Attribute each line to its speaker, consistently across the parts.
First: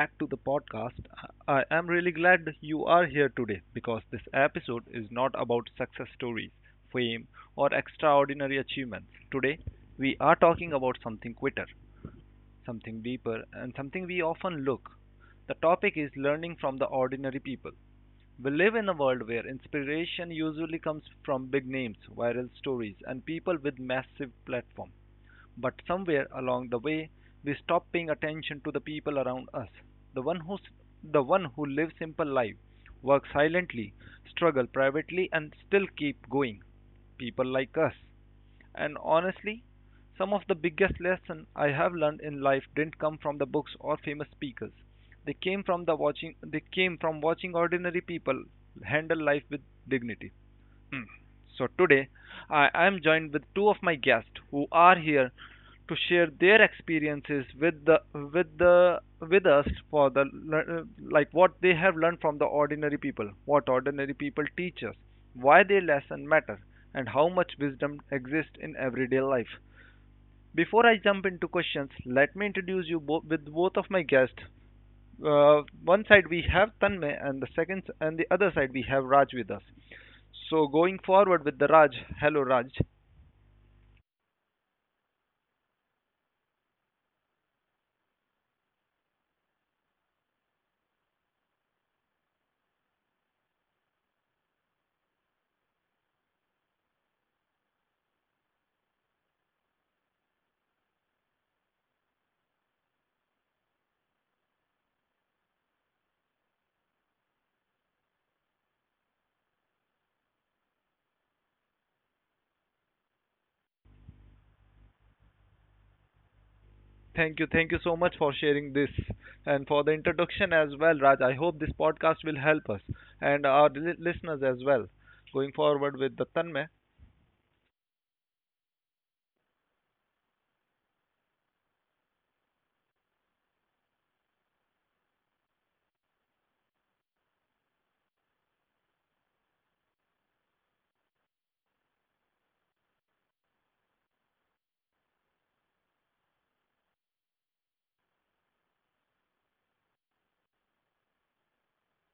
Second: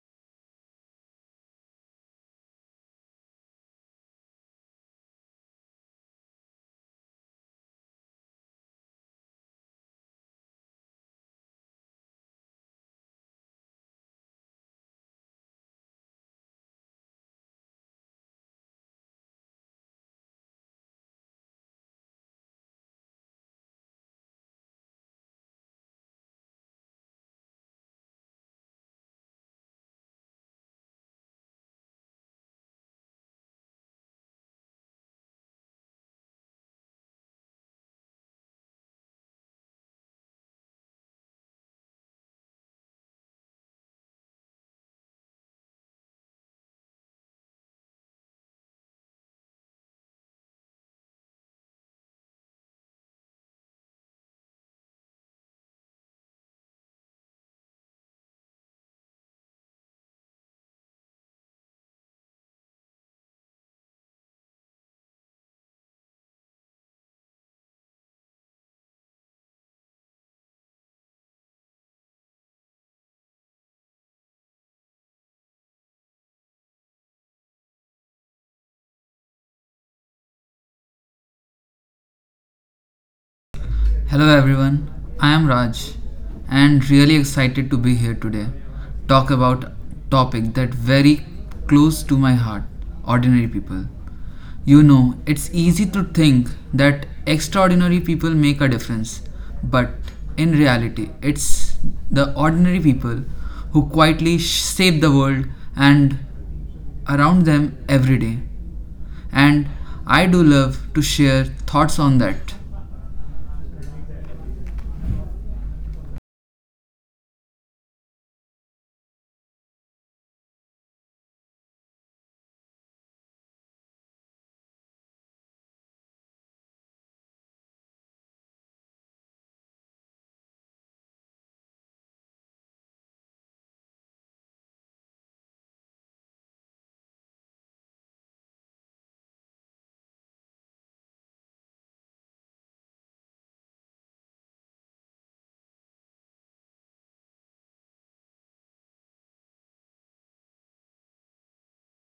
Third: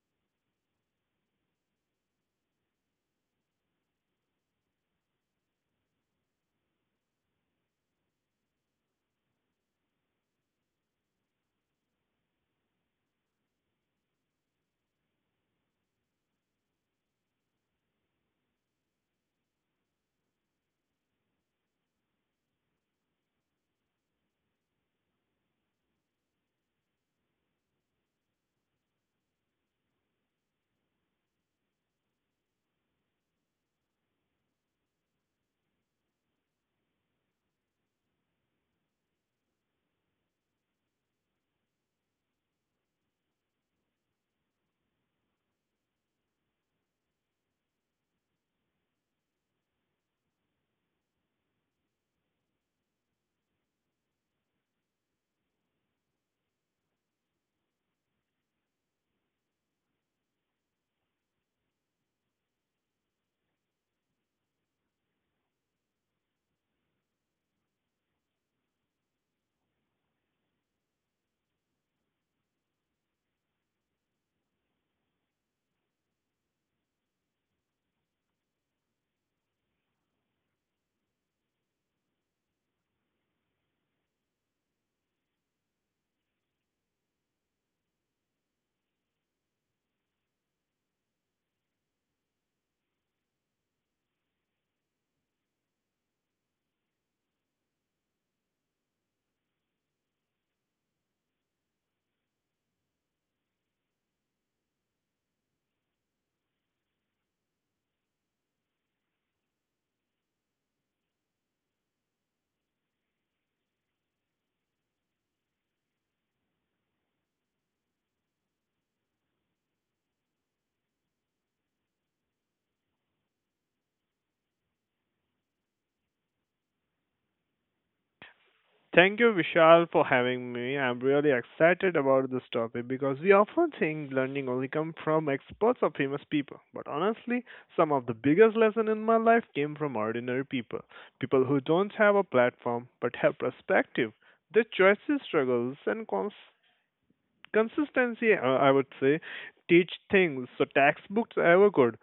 Speaker 1: back to the podcast. I am really glad you are here today because this episode is not about success stories, fame, or extraordinary achievements. Today, we are talking about something quicker, something deeper, and something we often look. The topic is learning from the ordinary people. We live in a world where inspiration usually comes from big names, viral stories, and people with massive platforms. But somewhere along the way, we stop paying attention to the people around us. The one who, the one who lives simple life, works silently, struggle privately, and still keep going. People like us. And honestly, some of the biggest lessons I have learned in life didn't come from the books or famous speakers. They came from the watching. They came from watching ordinary people handle life with dignity. Mm. So today I am joined with two of my guests who are here to share their experiences with the with the with us for the like what they have learned from the ordinary people, what ordinary people teach us, why their lesson matter, and how much wisdom exists in everyday life. Before I jump into questions, let me introduce you both with both of my guests. One side we have Tanmay, and the second and the other side we have Raj with us. So going forward with the Raj. Hello, Raj.
Speaker 2: Hello everyone, I am Raj and really excited to be here today. Talk about topic that very close to my heart, ordinary people. It's easy to think that extraordinary people make a difference, but in reality, it's the ordinary people who quietly shape the world and around them every day. And I do love to share thoughts on that.
Speaker 1: Thank you. Thank you so much for sharing this and for the introduction as well, Raj. I hope this podcast will help us and our listeners as well. Going forward with the Tanmay.
Speaker 3: Thank you, Vishal, for having me. I'm really excited about this topic because we often think learning only comes from experts or famous people. But honestly, some of the biggest lessons in my life came from ordinary people. People who don't have a platform but have perspective. Their choices, struggles, and consistency, I would say, teach things so textbooks ever could.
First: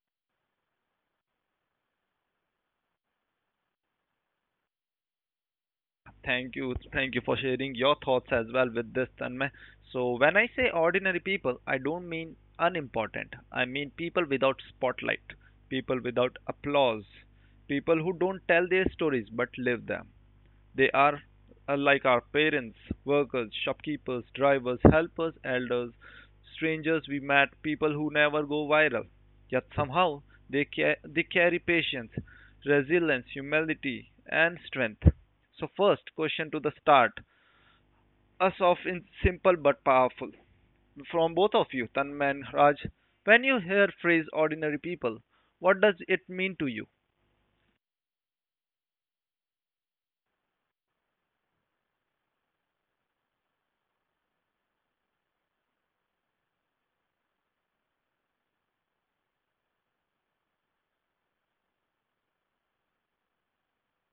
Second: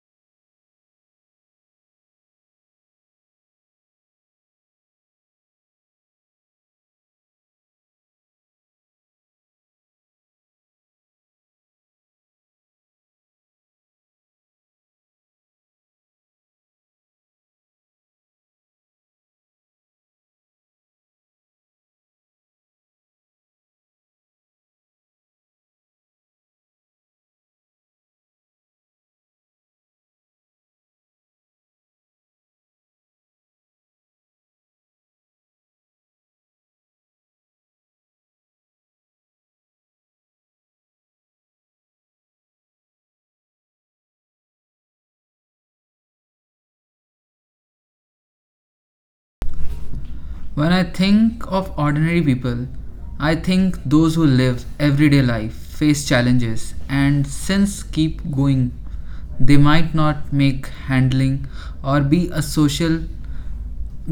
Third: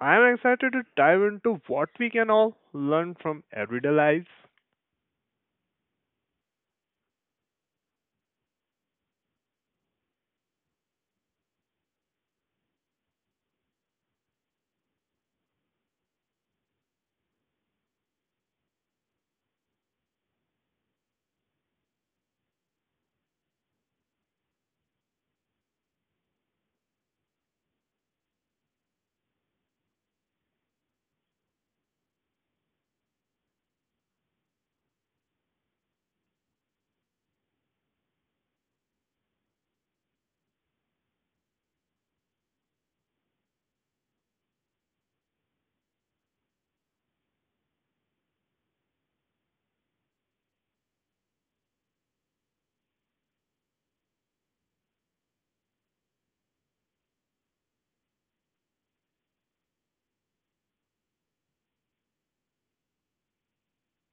Speaker 3: I'm excited to dive into what we can all learn from everyday lives.
Speaker 1: Thank you. Thank you for sharing your thoughts as well with this, Tanmay. So when I say ordinary people, I don't mean unimportant. I mean people without spotlight, people without applause, people who don't tell their stories but live them. They are like our parents, workers, shopkeepers, drivers, helpers, elders, strangers we met, people who never go viral. Yet somehow they carry patience, resilience, humility, and strength. So, first question to the start us off in simple but powerful. From both of you, Tanman, Raj, when you hear phrase ordinary people, what does it mean to you?
Speaker 2: When I think of ordinary people, I think those who live everyday life, face challenges, and since keep going, they might not make handling or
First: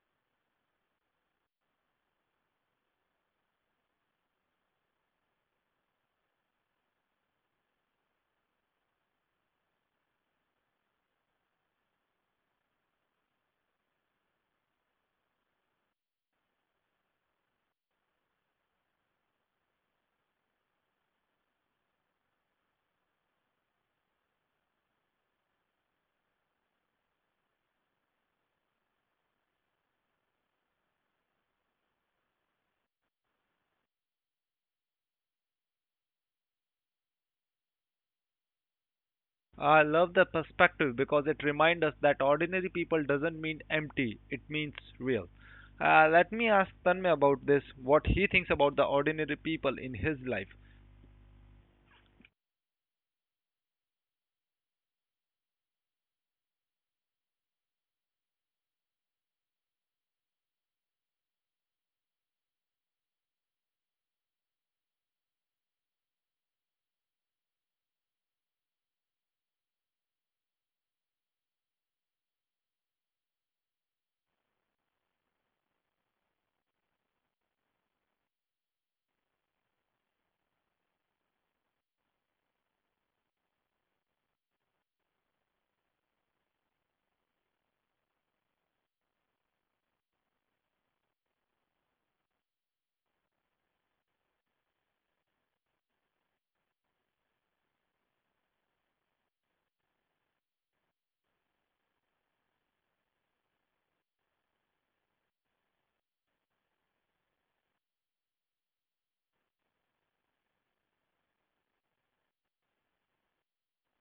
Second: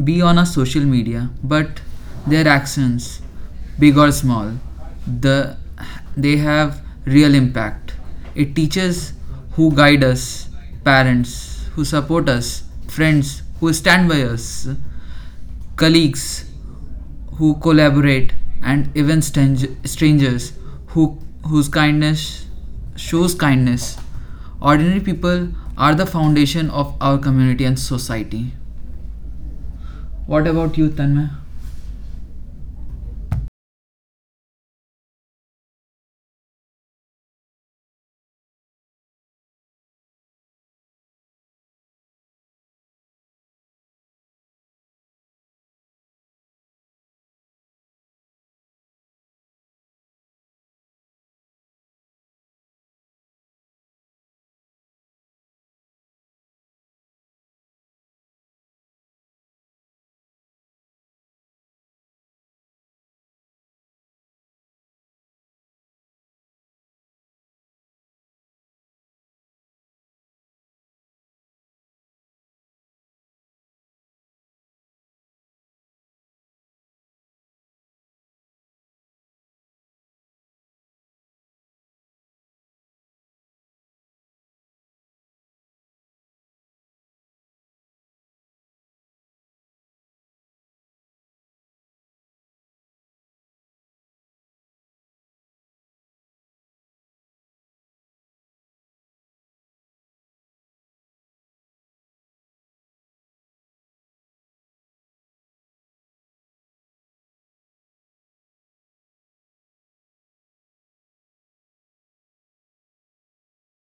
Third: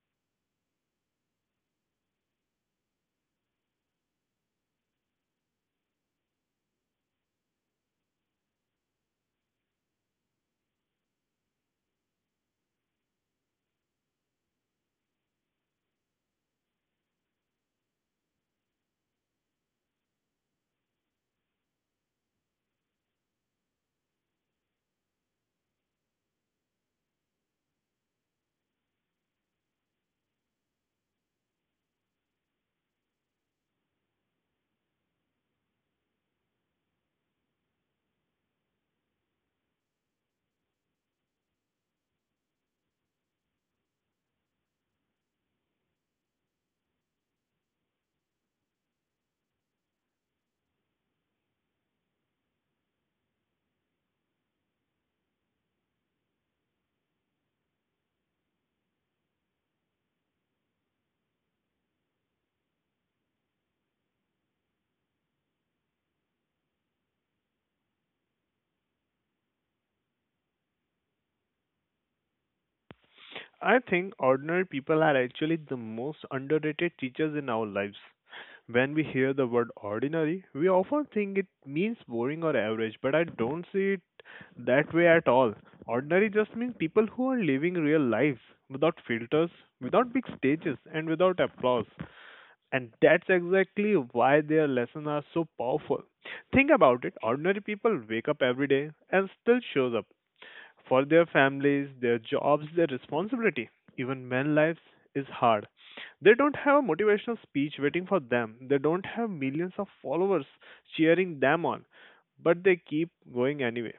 Speaker 2: be on a social media, but their actions, big or small, the they have real impact. It teaches who guide us, parents who support us, friends who stand by us, colleagues who collaborate, and even strangers who, whose kindness shows kindness. Ordinary people are the foundation of our community and society. What about you, Tanmay?
Speaker 1: I love the perspective because it reminds us that ordinary people doesn't mean empty, it means real. Let me ask Tanmay about this, what he thinks about the ordinary people in his life.
Speaker 3: I think ordinary people are actually the most underrated teachers in our lives. When we hear the word ordinary, we often think it means boring or average, but I don't see it that way at all. Ordinary just means people who are living real lives without filters, without big stages, and without applause. And that's exactly why their lessons are so powerful. Think about it, ordinary people wake up every day and still shows up for their families, their jobs, their responsibility, even when life is hard. They don't have a motivational speech waiting for them. They don't have millions of followers cheering them on, but they keep going anyway.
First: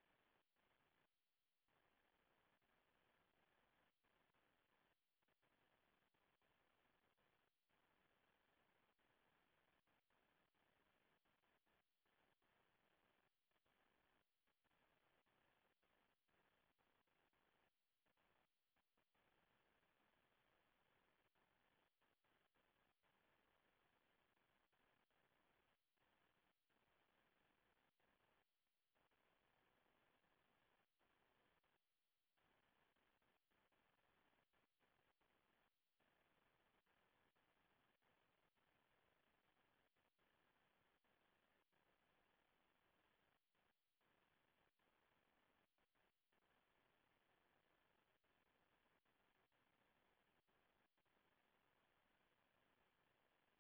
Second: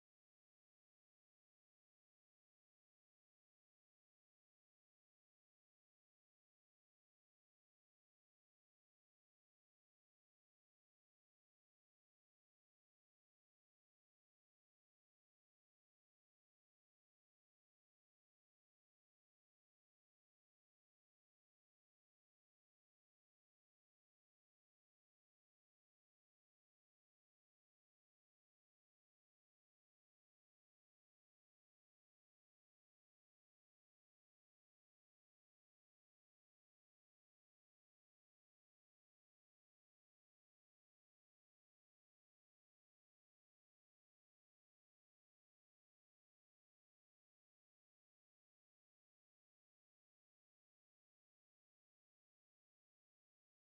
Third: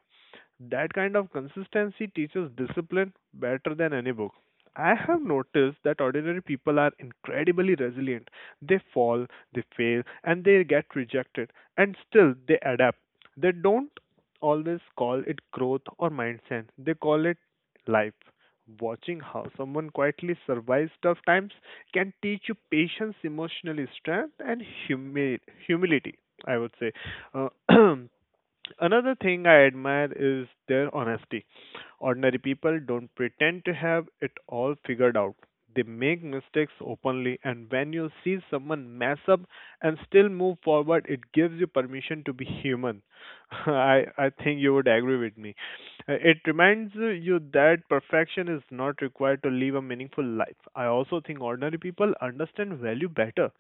Speaker 3: That kind of consistency teaches discipline better than any book. I have noticed that ordinary people are incredibly resilient. They fall, they fail, and they get rejected, and still they adapt. They don't always call it growth or mindset, they call it life. Watching how someone quietly survives tough times can teach you patience, emotional strength, and humility, I would say. Uh, Another thing I admire is their honesty. Ordinary people don't pretend to have it all figured out. They make mistakes openly, and when you see someone mess up and still move forward, it gives you permission to be human. I think you would agree with me. It reminds you that perfection is not required to live a meaningful life. I also think ordinary people understand value better.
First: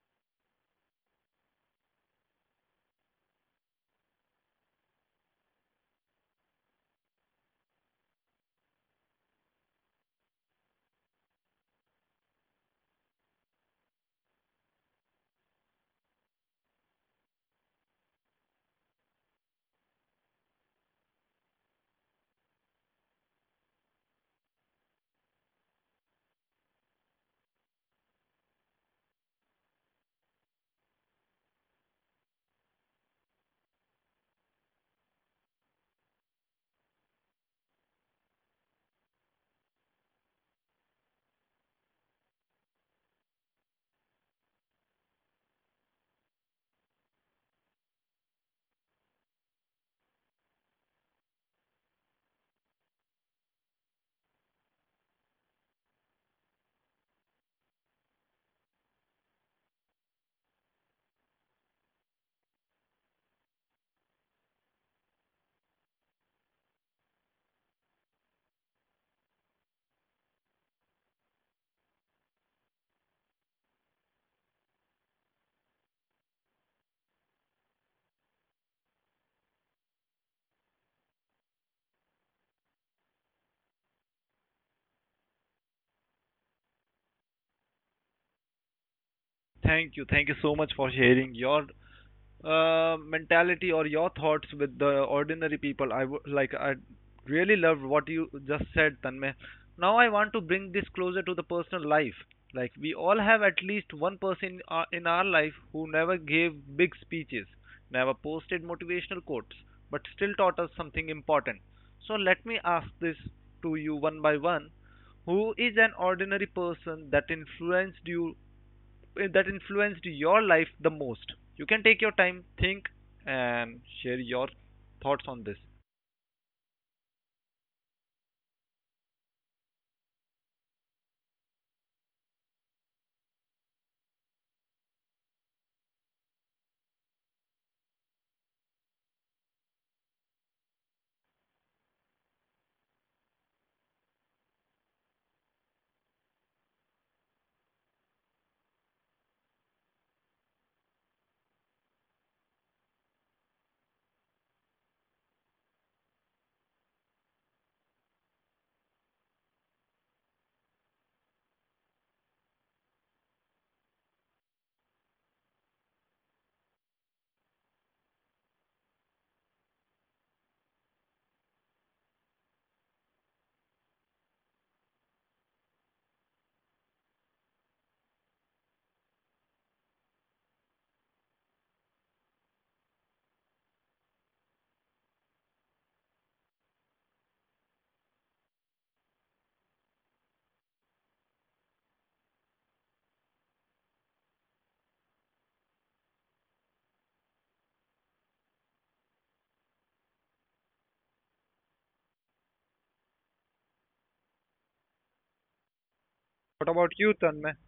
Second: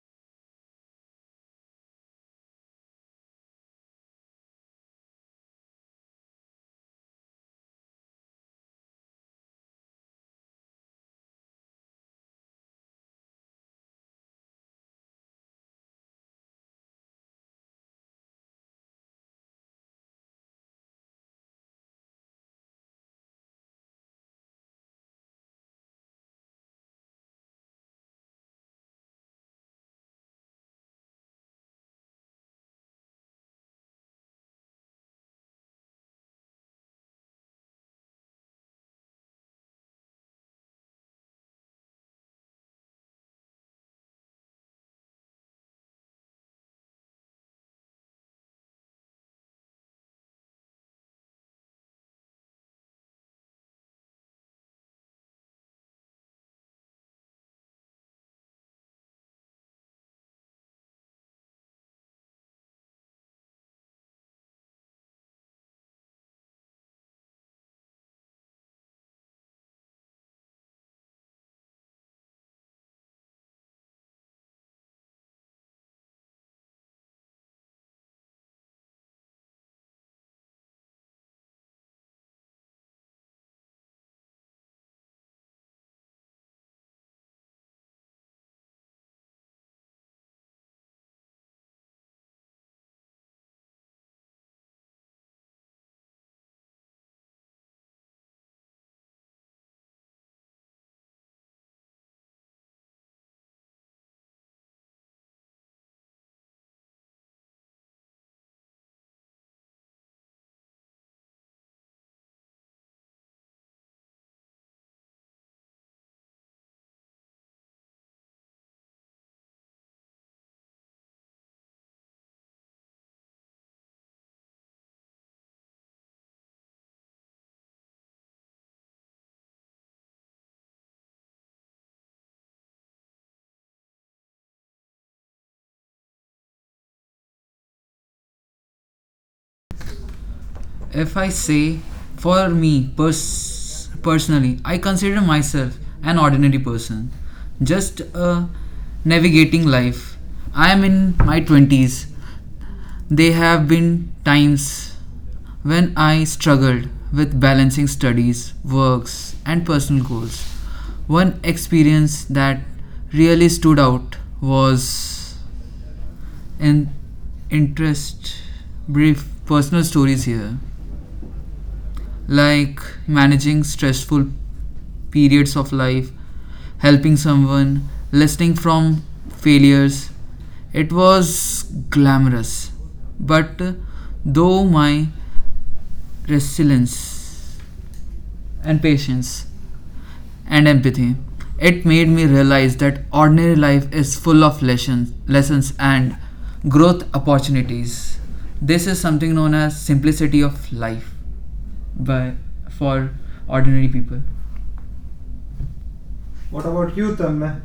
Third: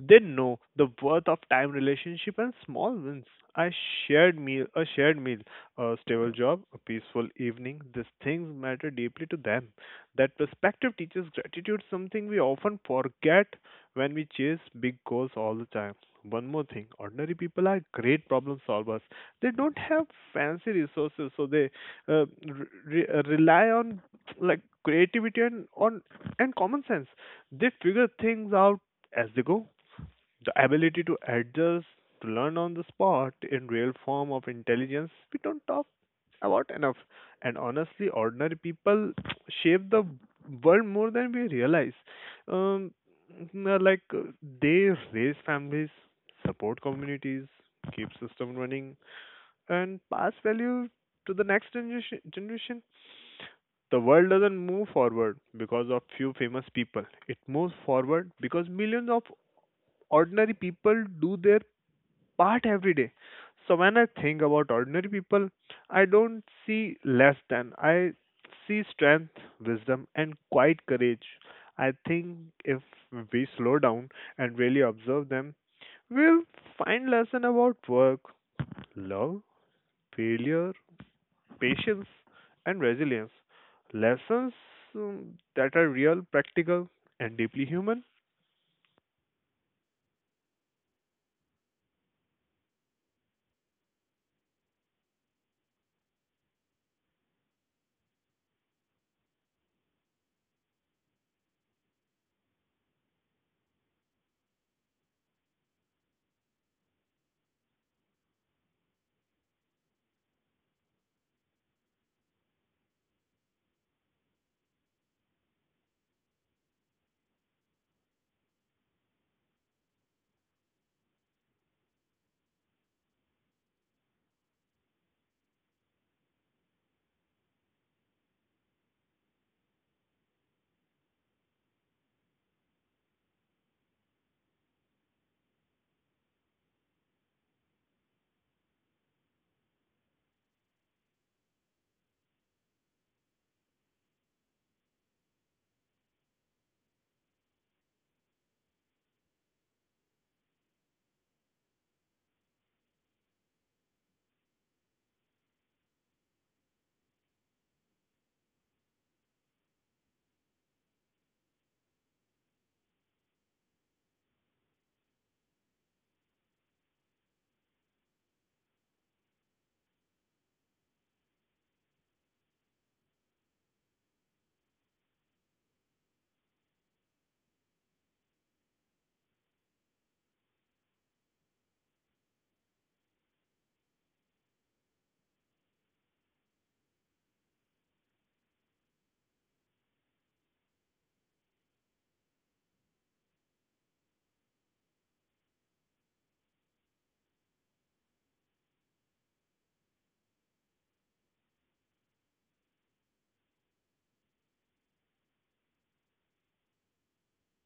Speaker 3: They know the worth of time, relationship, and small wins. A a shared meal, a stable job, a peaceful evening. These things matter deeply to them. That perspective teaches gratitude, something we often forget when we chase big goals all the time. One more thing, ordinary people are great problem solvers. They don't have fancy resources, so they rely on, like, creativity and on and common sense. They figure things out as they go. The ability to adjust, to learn on the spot, in real form of intelligence we don't talk about enough. And honestly, ordinary people shape the world more than we realize. um n- like uh, they raise families, support communities, keep system running, and pass value to the next generation. The world doesn't move forward because of few famous people. It moves forward because millions of ordinary people do their part every day. So when I think about ordinary people, I don't see less, than I see strength, wisdom, and quiet courage. I think, if we slow down and really observe them, we'll find lesson about work, love, failure, patience, and resilience. Lessons that are real, practical, and deeply human.
Speaker 1: Thank you so much for sharing your mentality or your thoughts with the ordinary people. Like, I really loved what you just said, Tanmay. Now I want to bring this closer to the personal life. Like, we all have at least one person in our life who never gave big speeches, never posted motivational quotes, but still taught us something important. So let me ask this to you one by one. Who is an ordinary person that influenced your life the most? You can take your time, think, and share your thoughts on this.
Speaker 2: If I say, for me personally, I consider myself an ordinary person, just navigating life. I am in my 20s. There have been times when I struggled with balancing studies, works, and personal goals. One experience that really stood out was an interest brief personal stories here, like managing stressful periods of life, helping someone, listening from failures. It was glamorous, but though my resilience and patience and empathy. It made me realize that ordinary life is full of lessons, lessons and growth opportunities. This is something known as simplicity of life by for ordinary people.
Speaker 1: What
Speaker 2: What
Speaker 1: about
Speaker 2: about
Speaker 1: you,
Speaker 2: you,
Speaker 1: Tanmay?
Speaker 2: Tamme?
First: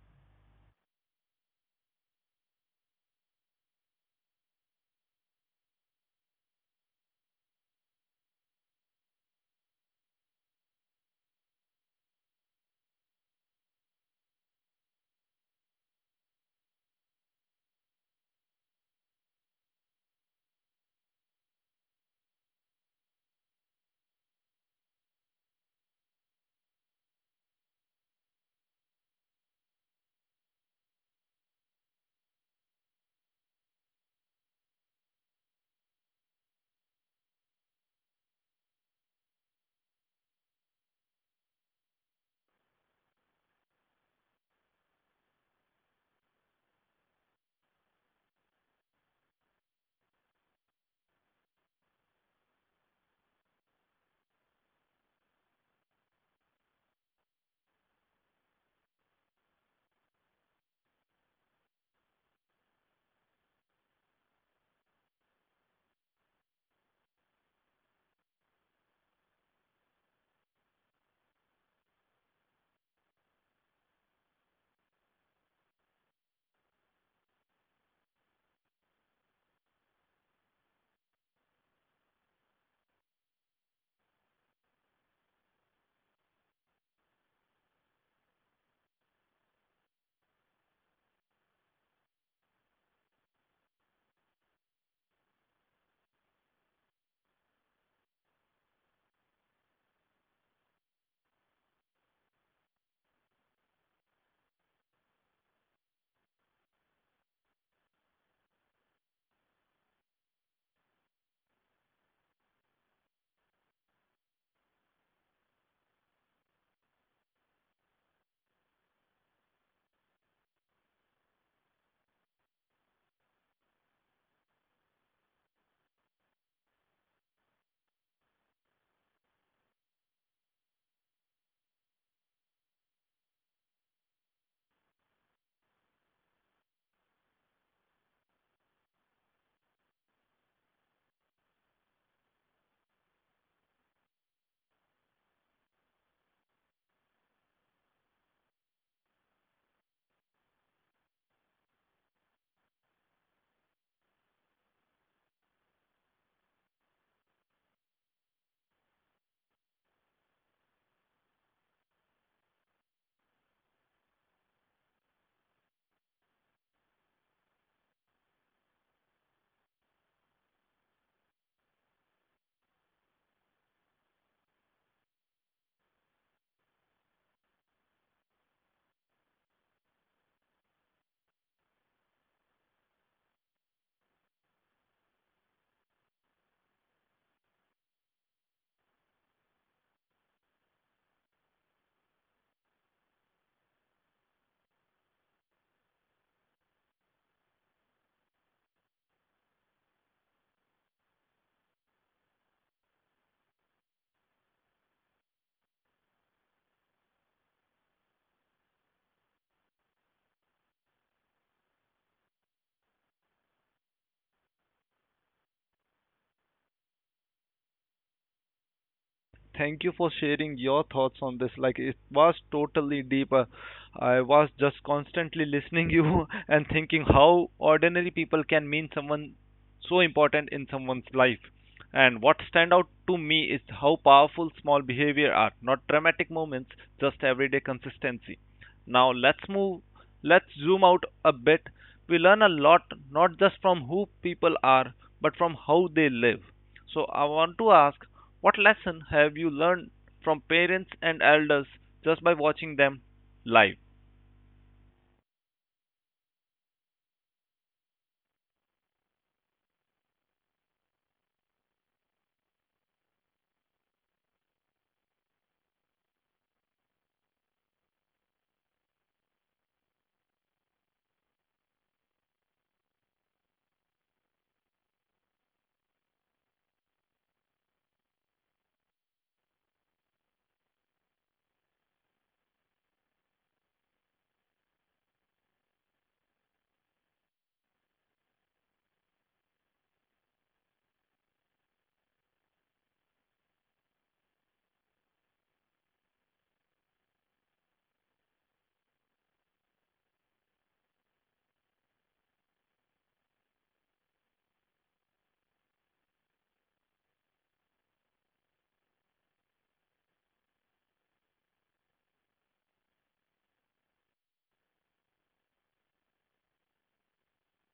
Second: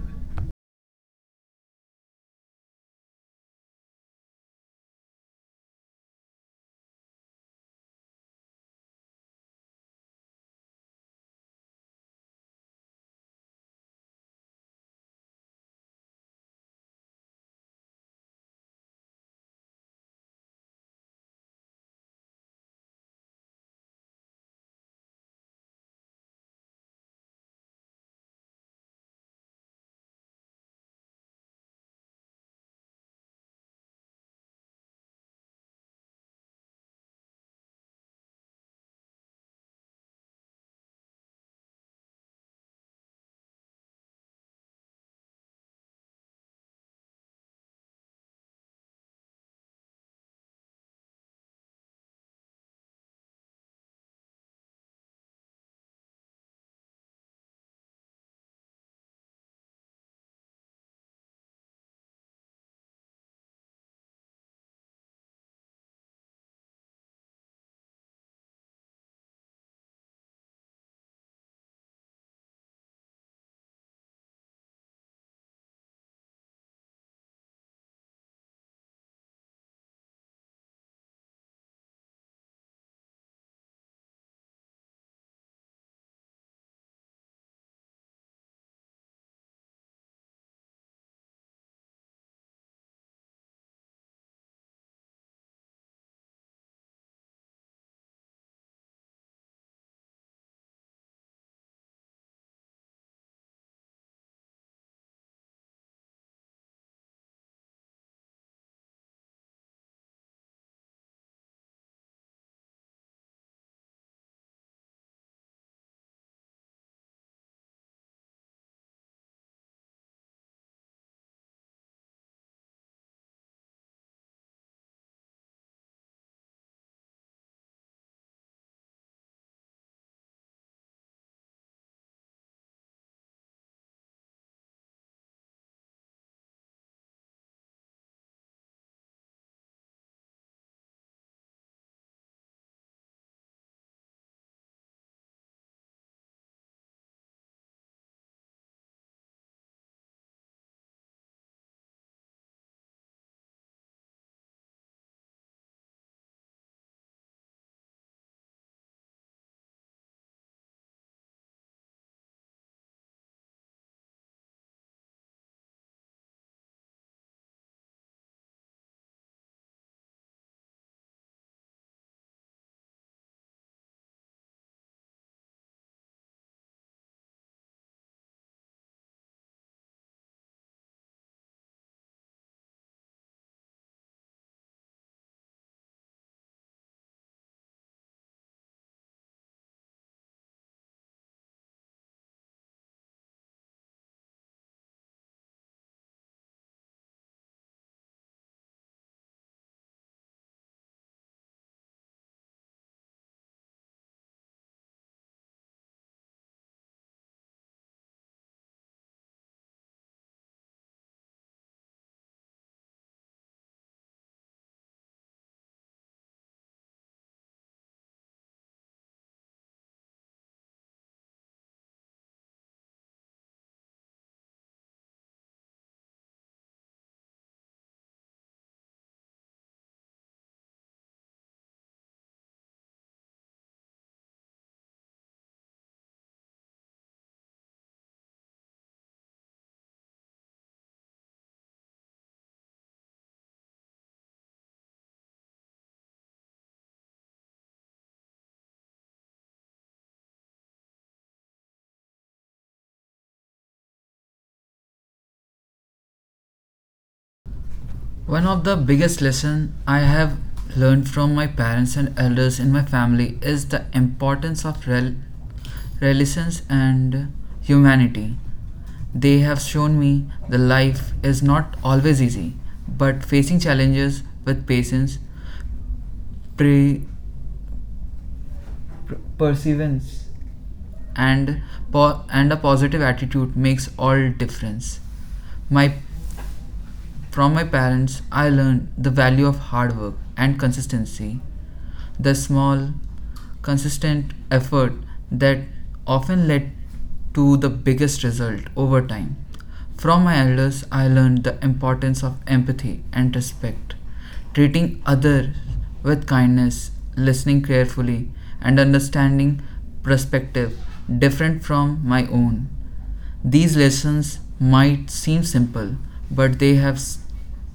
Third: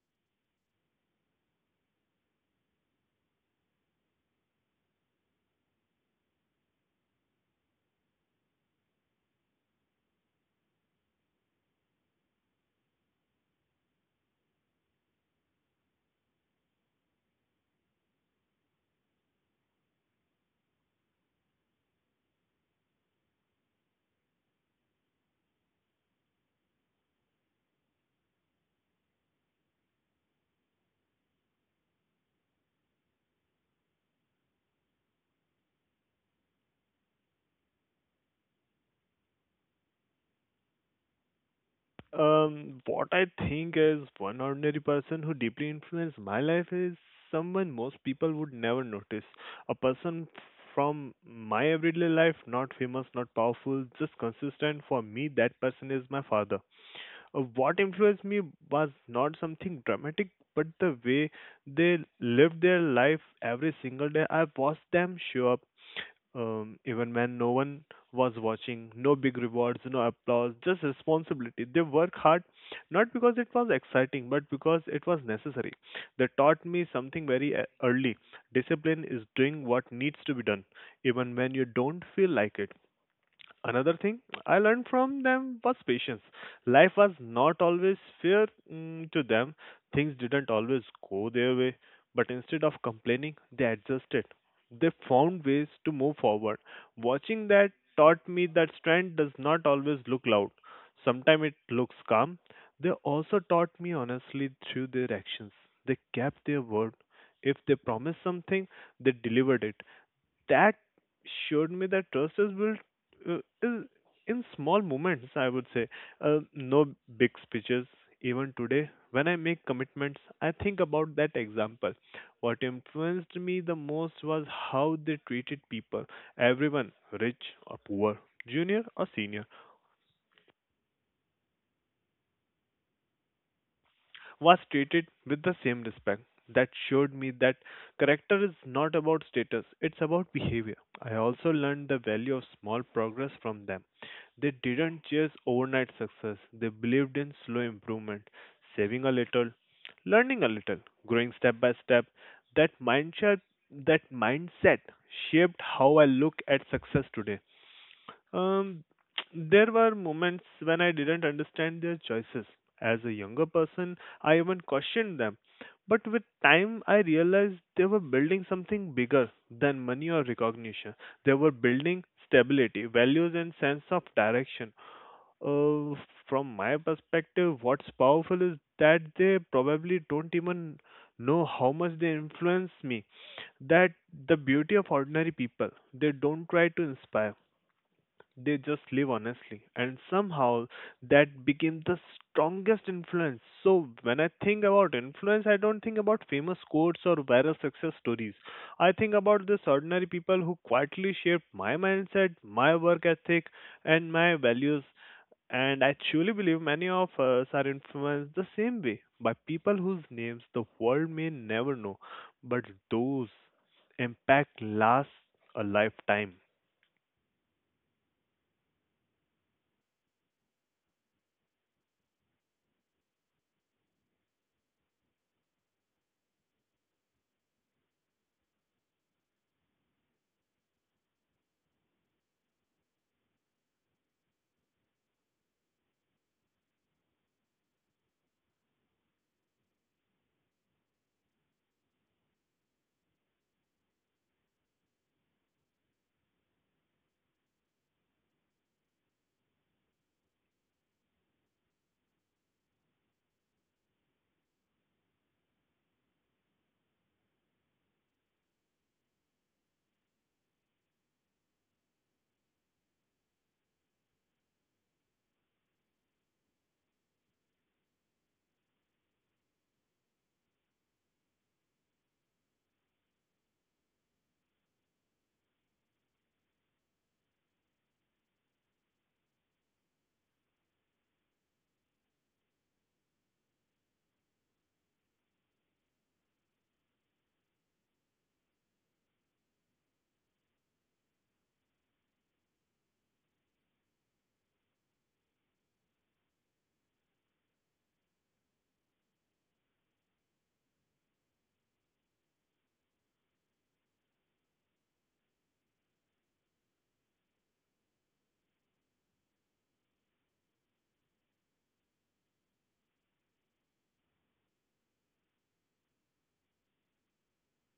Speaker 3: What I think is, one ordinary person who deeply influenced my life is someone most people would never notice. A person from my everyday life, not famous, not powerful, just consistent. For me, that person is my father. What influenced me was not something dramatic, but the way they lived their life every single day. I watched them show up, even when no one was watching, no big rewards, no applause, just responsibility. They work hard not because it was exciting, but because it was necessary. They taught me something very early. Discipline is doing what needs to be done, even when you don't feel like it. Another thing I learned from them was patience. Life was not always fair to them. Things didn't always go their way, but instead of complaining, they adjusted. They found ways to move forward. Watching that taught me that strength does not always look loud. Sometimes it looks calm. They also taught me honestly through their actions. They kept their word. If they promised something, they delivered it. That showed me that trust is built, is in small moments, I would say. No big speeches. Even today, when I make commitments, I think about that example. What influenced me the most was how they treated people. Everyone, rich or poor, junior or senior, was treated with the same respect. That showed me that character is not about status, it's about behavior. I also learned the value of small progress from them. They didn't chase overnight success, they believed in slow improvement, saving a little, learning a little, growing step by step. That mindset, that mindset shaped how I look at success today. Um, there were moments when I didn't understand their choices. As a younger person, I even questioned them. But with time, I realized they were building something bigger than money or recognition. They were building stability, values, and sense of direction. Uh, from my perspective, what's powerful is that they probably don't even know how much they influence me. That, the beauty of ordinary people, they don't try to inspire, they just live honestly, and somehow that became the strongest influence. So, when I think about influence, I don't think about famous quotes or viral success stories. I think about these ordinary people who quietly shaped my mindset, my work ethic, and my values. And I truly believe many of us are influenced the same way by people whose names the world may never know, but those impact lasts a lifetime.
Speaker 1: Thank you for sharing your thoughts on this. Like, it was totally deep. I was just constantly listening you and thinking how ordinary people can mean someone so important in someone's life. And what stand out to me is how powerful small behavior are, not dramatic moments, just everyday consistency. Now let's zoom out a bit. We learn a lot not just from who people are, but from how they live. So I want to ask, what lesson have you learned from parents and elders just by watching them live?
Speaker 2: One of the biggest lessons I have learned from my parents and elders in my family is the importance of relations and humanity. They have shown me that life is not always easy, but facing challenges with patience, pre- perseverance, and a positive attitude makes all difference. My from my parents, I learned the value of hard work and consistency the small, consistent effort that often led to the biggest result over time. From my elders, I learned the importance of empathy and respect, treating others with kindness, listening carefully, and understanding perspective different from my own. These lessons might seem simple, but they have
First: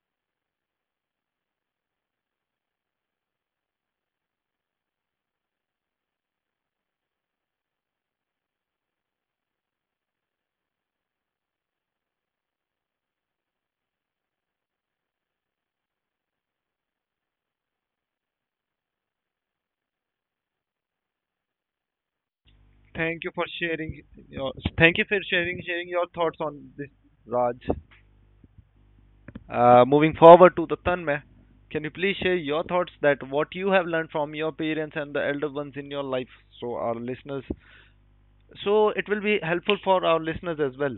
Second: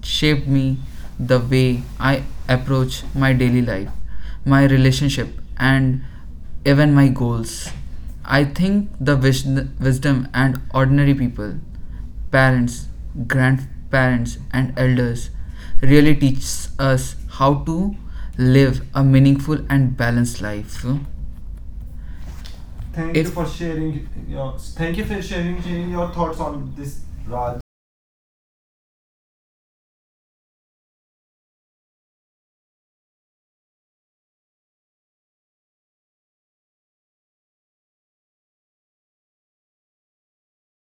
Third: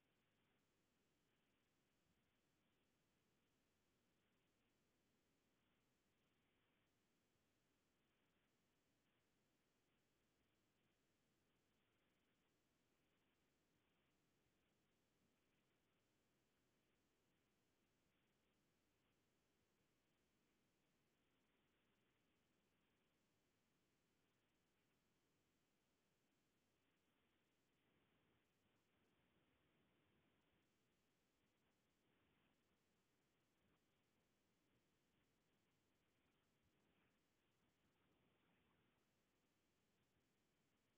Speaker 2: shaped me the way I approach my daily life, my relationship, and even my goals. I think the wisdom and ordinary people, parents, grandparents, and elders really teaches us how to live a meaningful and balanced life. Thank
Speaker 1: Thank
Speaker 2: It's-
Speaker 1: you
Speaker 2: you
Speaker 1: for
Speaker 2: for
Speaker 1: sharing
Speaker 2: sharing. Your,
Speaker 1: Thank
Speaker 2: thank
Speaker 1: you
Speaker 2: you
Speaker 1: for
Speaker 2: for
Speaker 1: sharing
Speaker 2: sharing
Speaker 1: your
Speaker 2: your
Speaker 1: thoughts
Speaker 2: thoughts
Speaker 1: on
Speaker 2: on
Speaker 1: this,
Speaker 2: this,
Speaker 1: Raj.
Speaker 2: Raj.
Speaker 1: Moving forward to the Tanmay, can you please share your thoughts that what you have learned from your parents and the elder ones in your life so our listeners, so it will be helpful for our listeners as well.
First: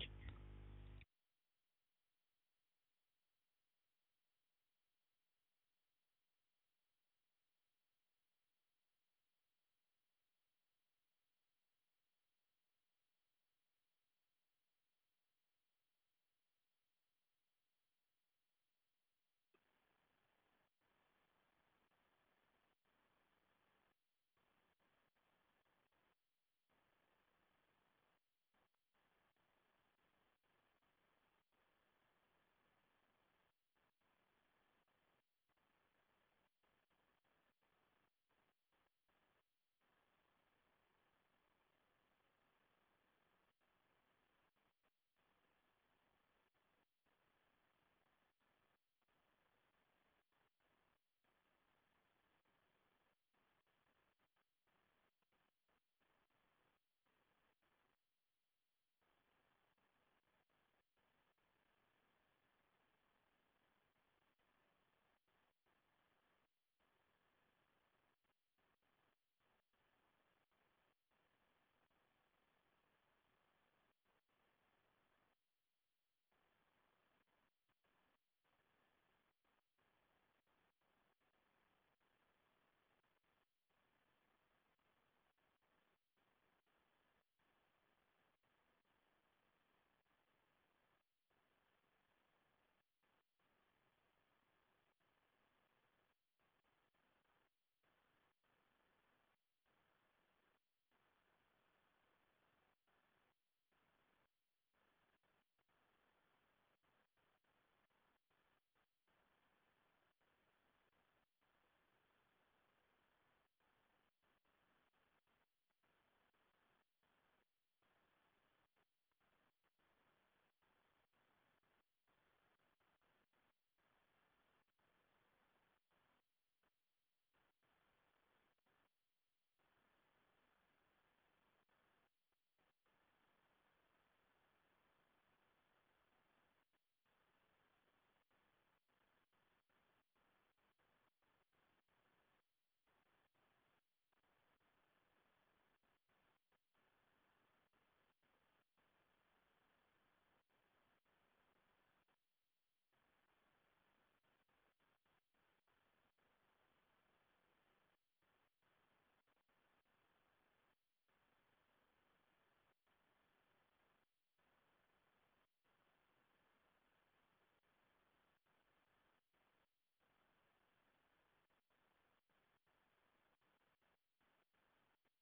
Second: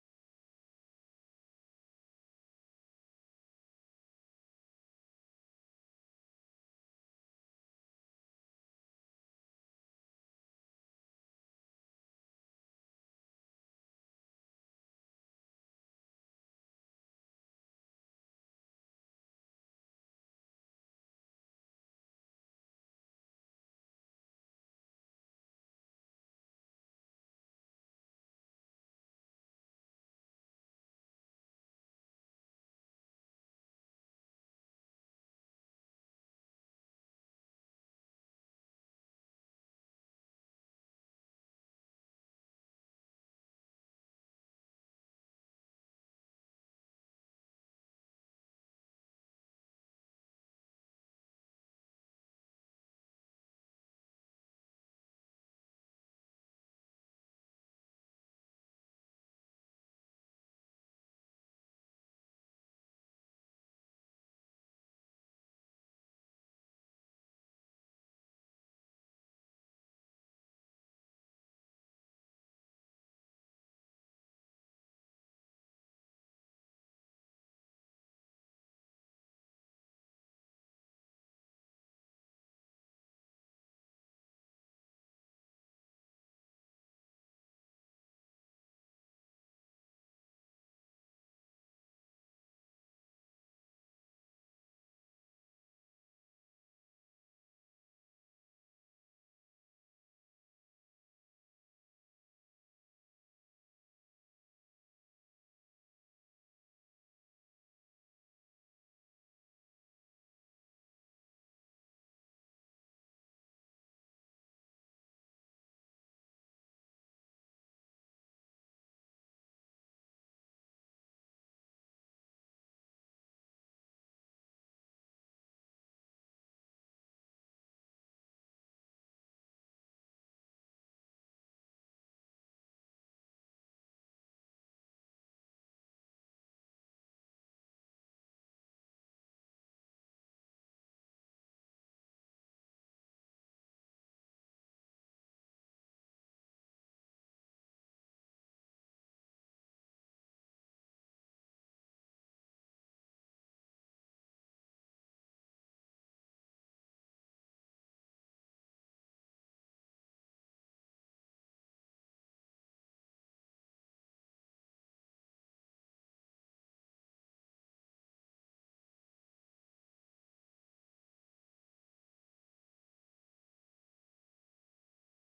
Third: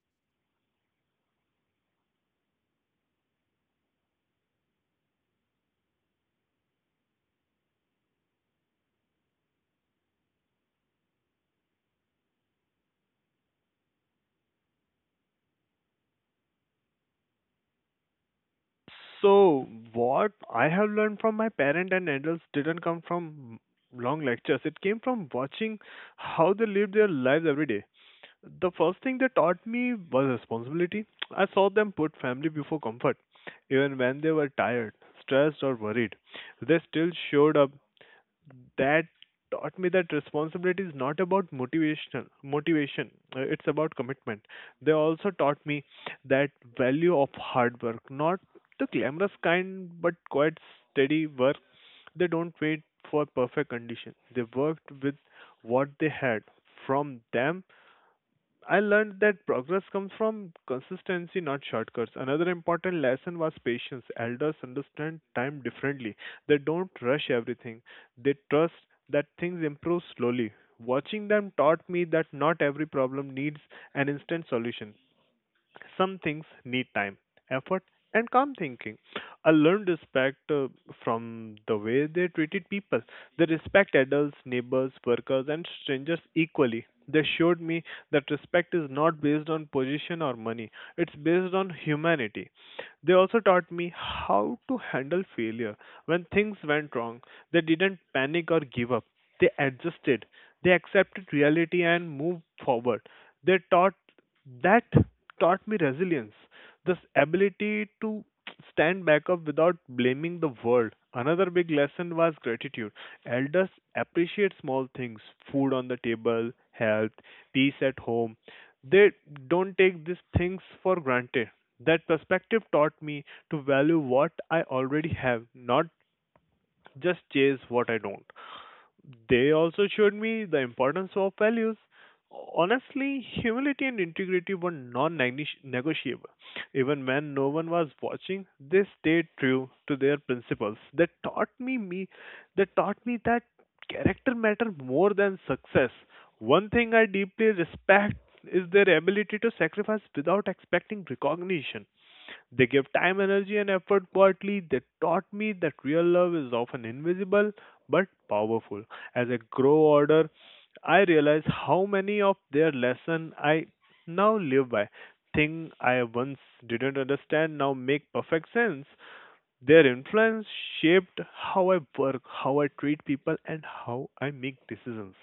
Speaker 3: So, what I have learned from my parents and adults didn't come from long lectures. It came from watching how they lived their lives every day. The first thing they taught me was responsibility. I saw them put family before comfort. Even when they were tired, stressed, or worried, they still showed up. That taught me that responsibility is not about motivation. It's about commitment. They also taught me that value of hard work, not the glamorous kind but quite steady work. They don't wait for perfect conditions, they worked with what they had. From them I learned that progress comes from consistency, not shortcuts. Another important lesson was patience. Elders understand time differently. They don't rush everything, they trust that things improve slowly. Watching them taught me that not every problem needs an instant solution. Some things need time, effort, and calm thinking. I learned respect, from the way they treated people. They respect adults, neighbors, workers, and strangers equally. They showed me that respect is not based on position or money, it's based on humanity. They also taught me how to handle failure. When things went wrong, they didn't panic or give up. They adjusted, they accepted reality and moved forward. They taught that taught me resilience, this ability to stand back up without blaming the world. Another big lesson was gratitude. Elders appreciate small things, food on the table, health, peace at home. They don't take these things for granted. That perspective taught me to value what I already have, not just chase what I don't. They also showed me the importance of values. Honestly, humility and integrity were non negotiable. Even when no one was watching, they stayed true to their principles. That taught me that character matter more than success. One thing I deeply respect is their ability to sacrifice without expecting recognition. They give time, energy, and effort quietly. They taught me that real love is often invisible but powerful. As I grow older, I realize how many of their lesson I now live by. Thing I once didn't understand now make perfect sense. Their influence shaped how I work, how I treat people, and how I make decisions.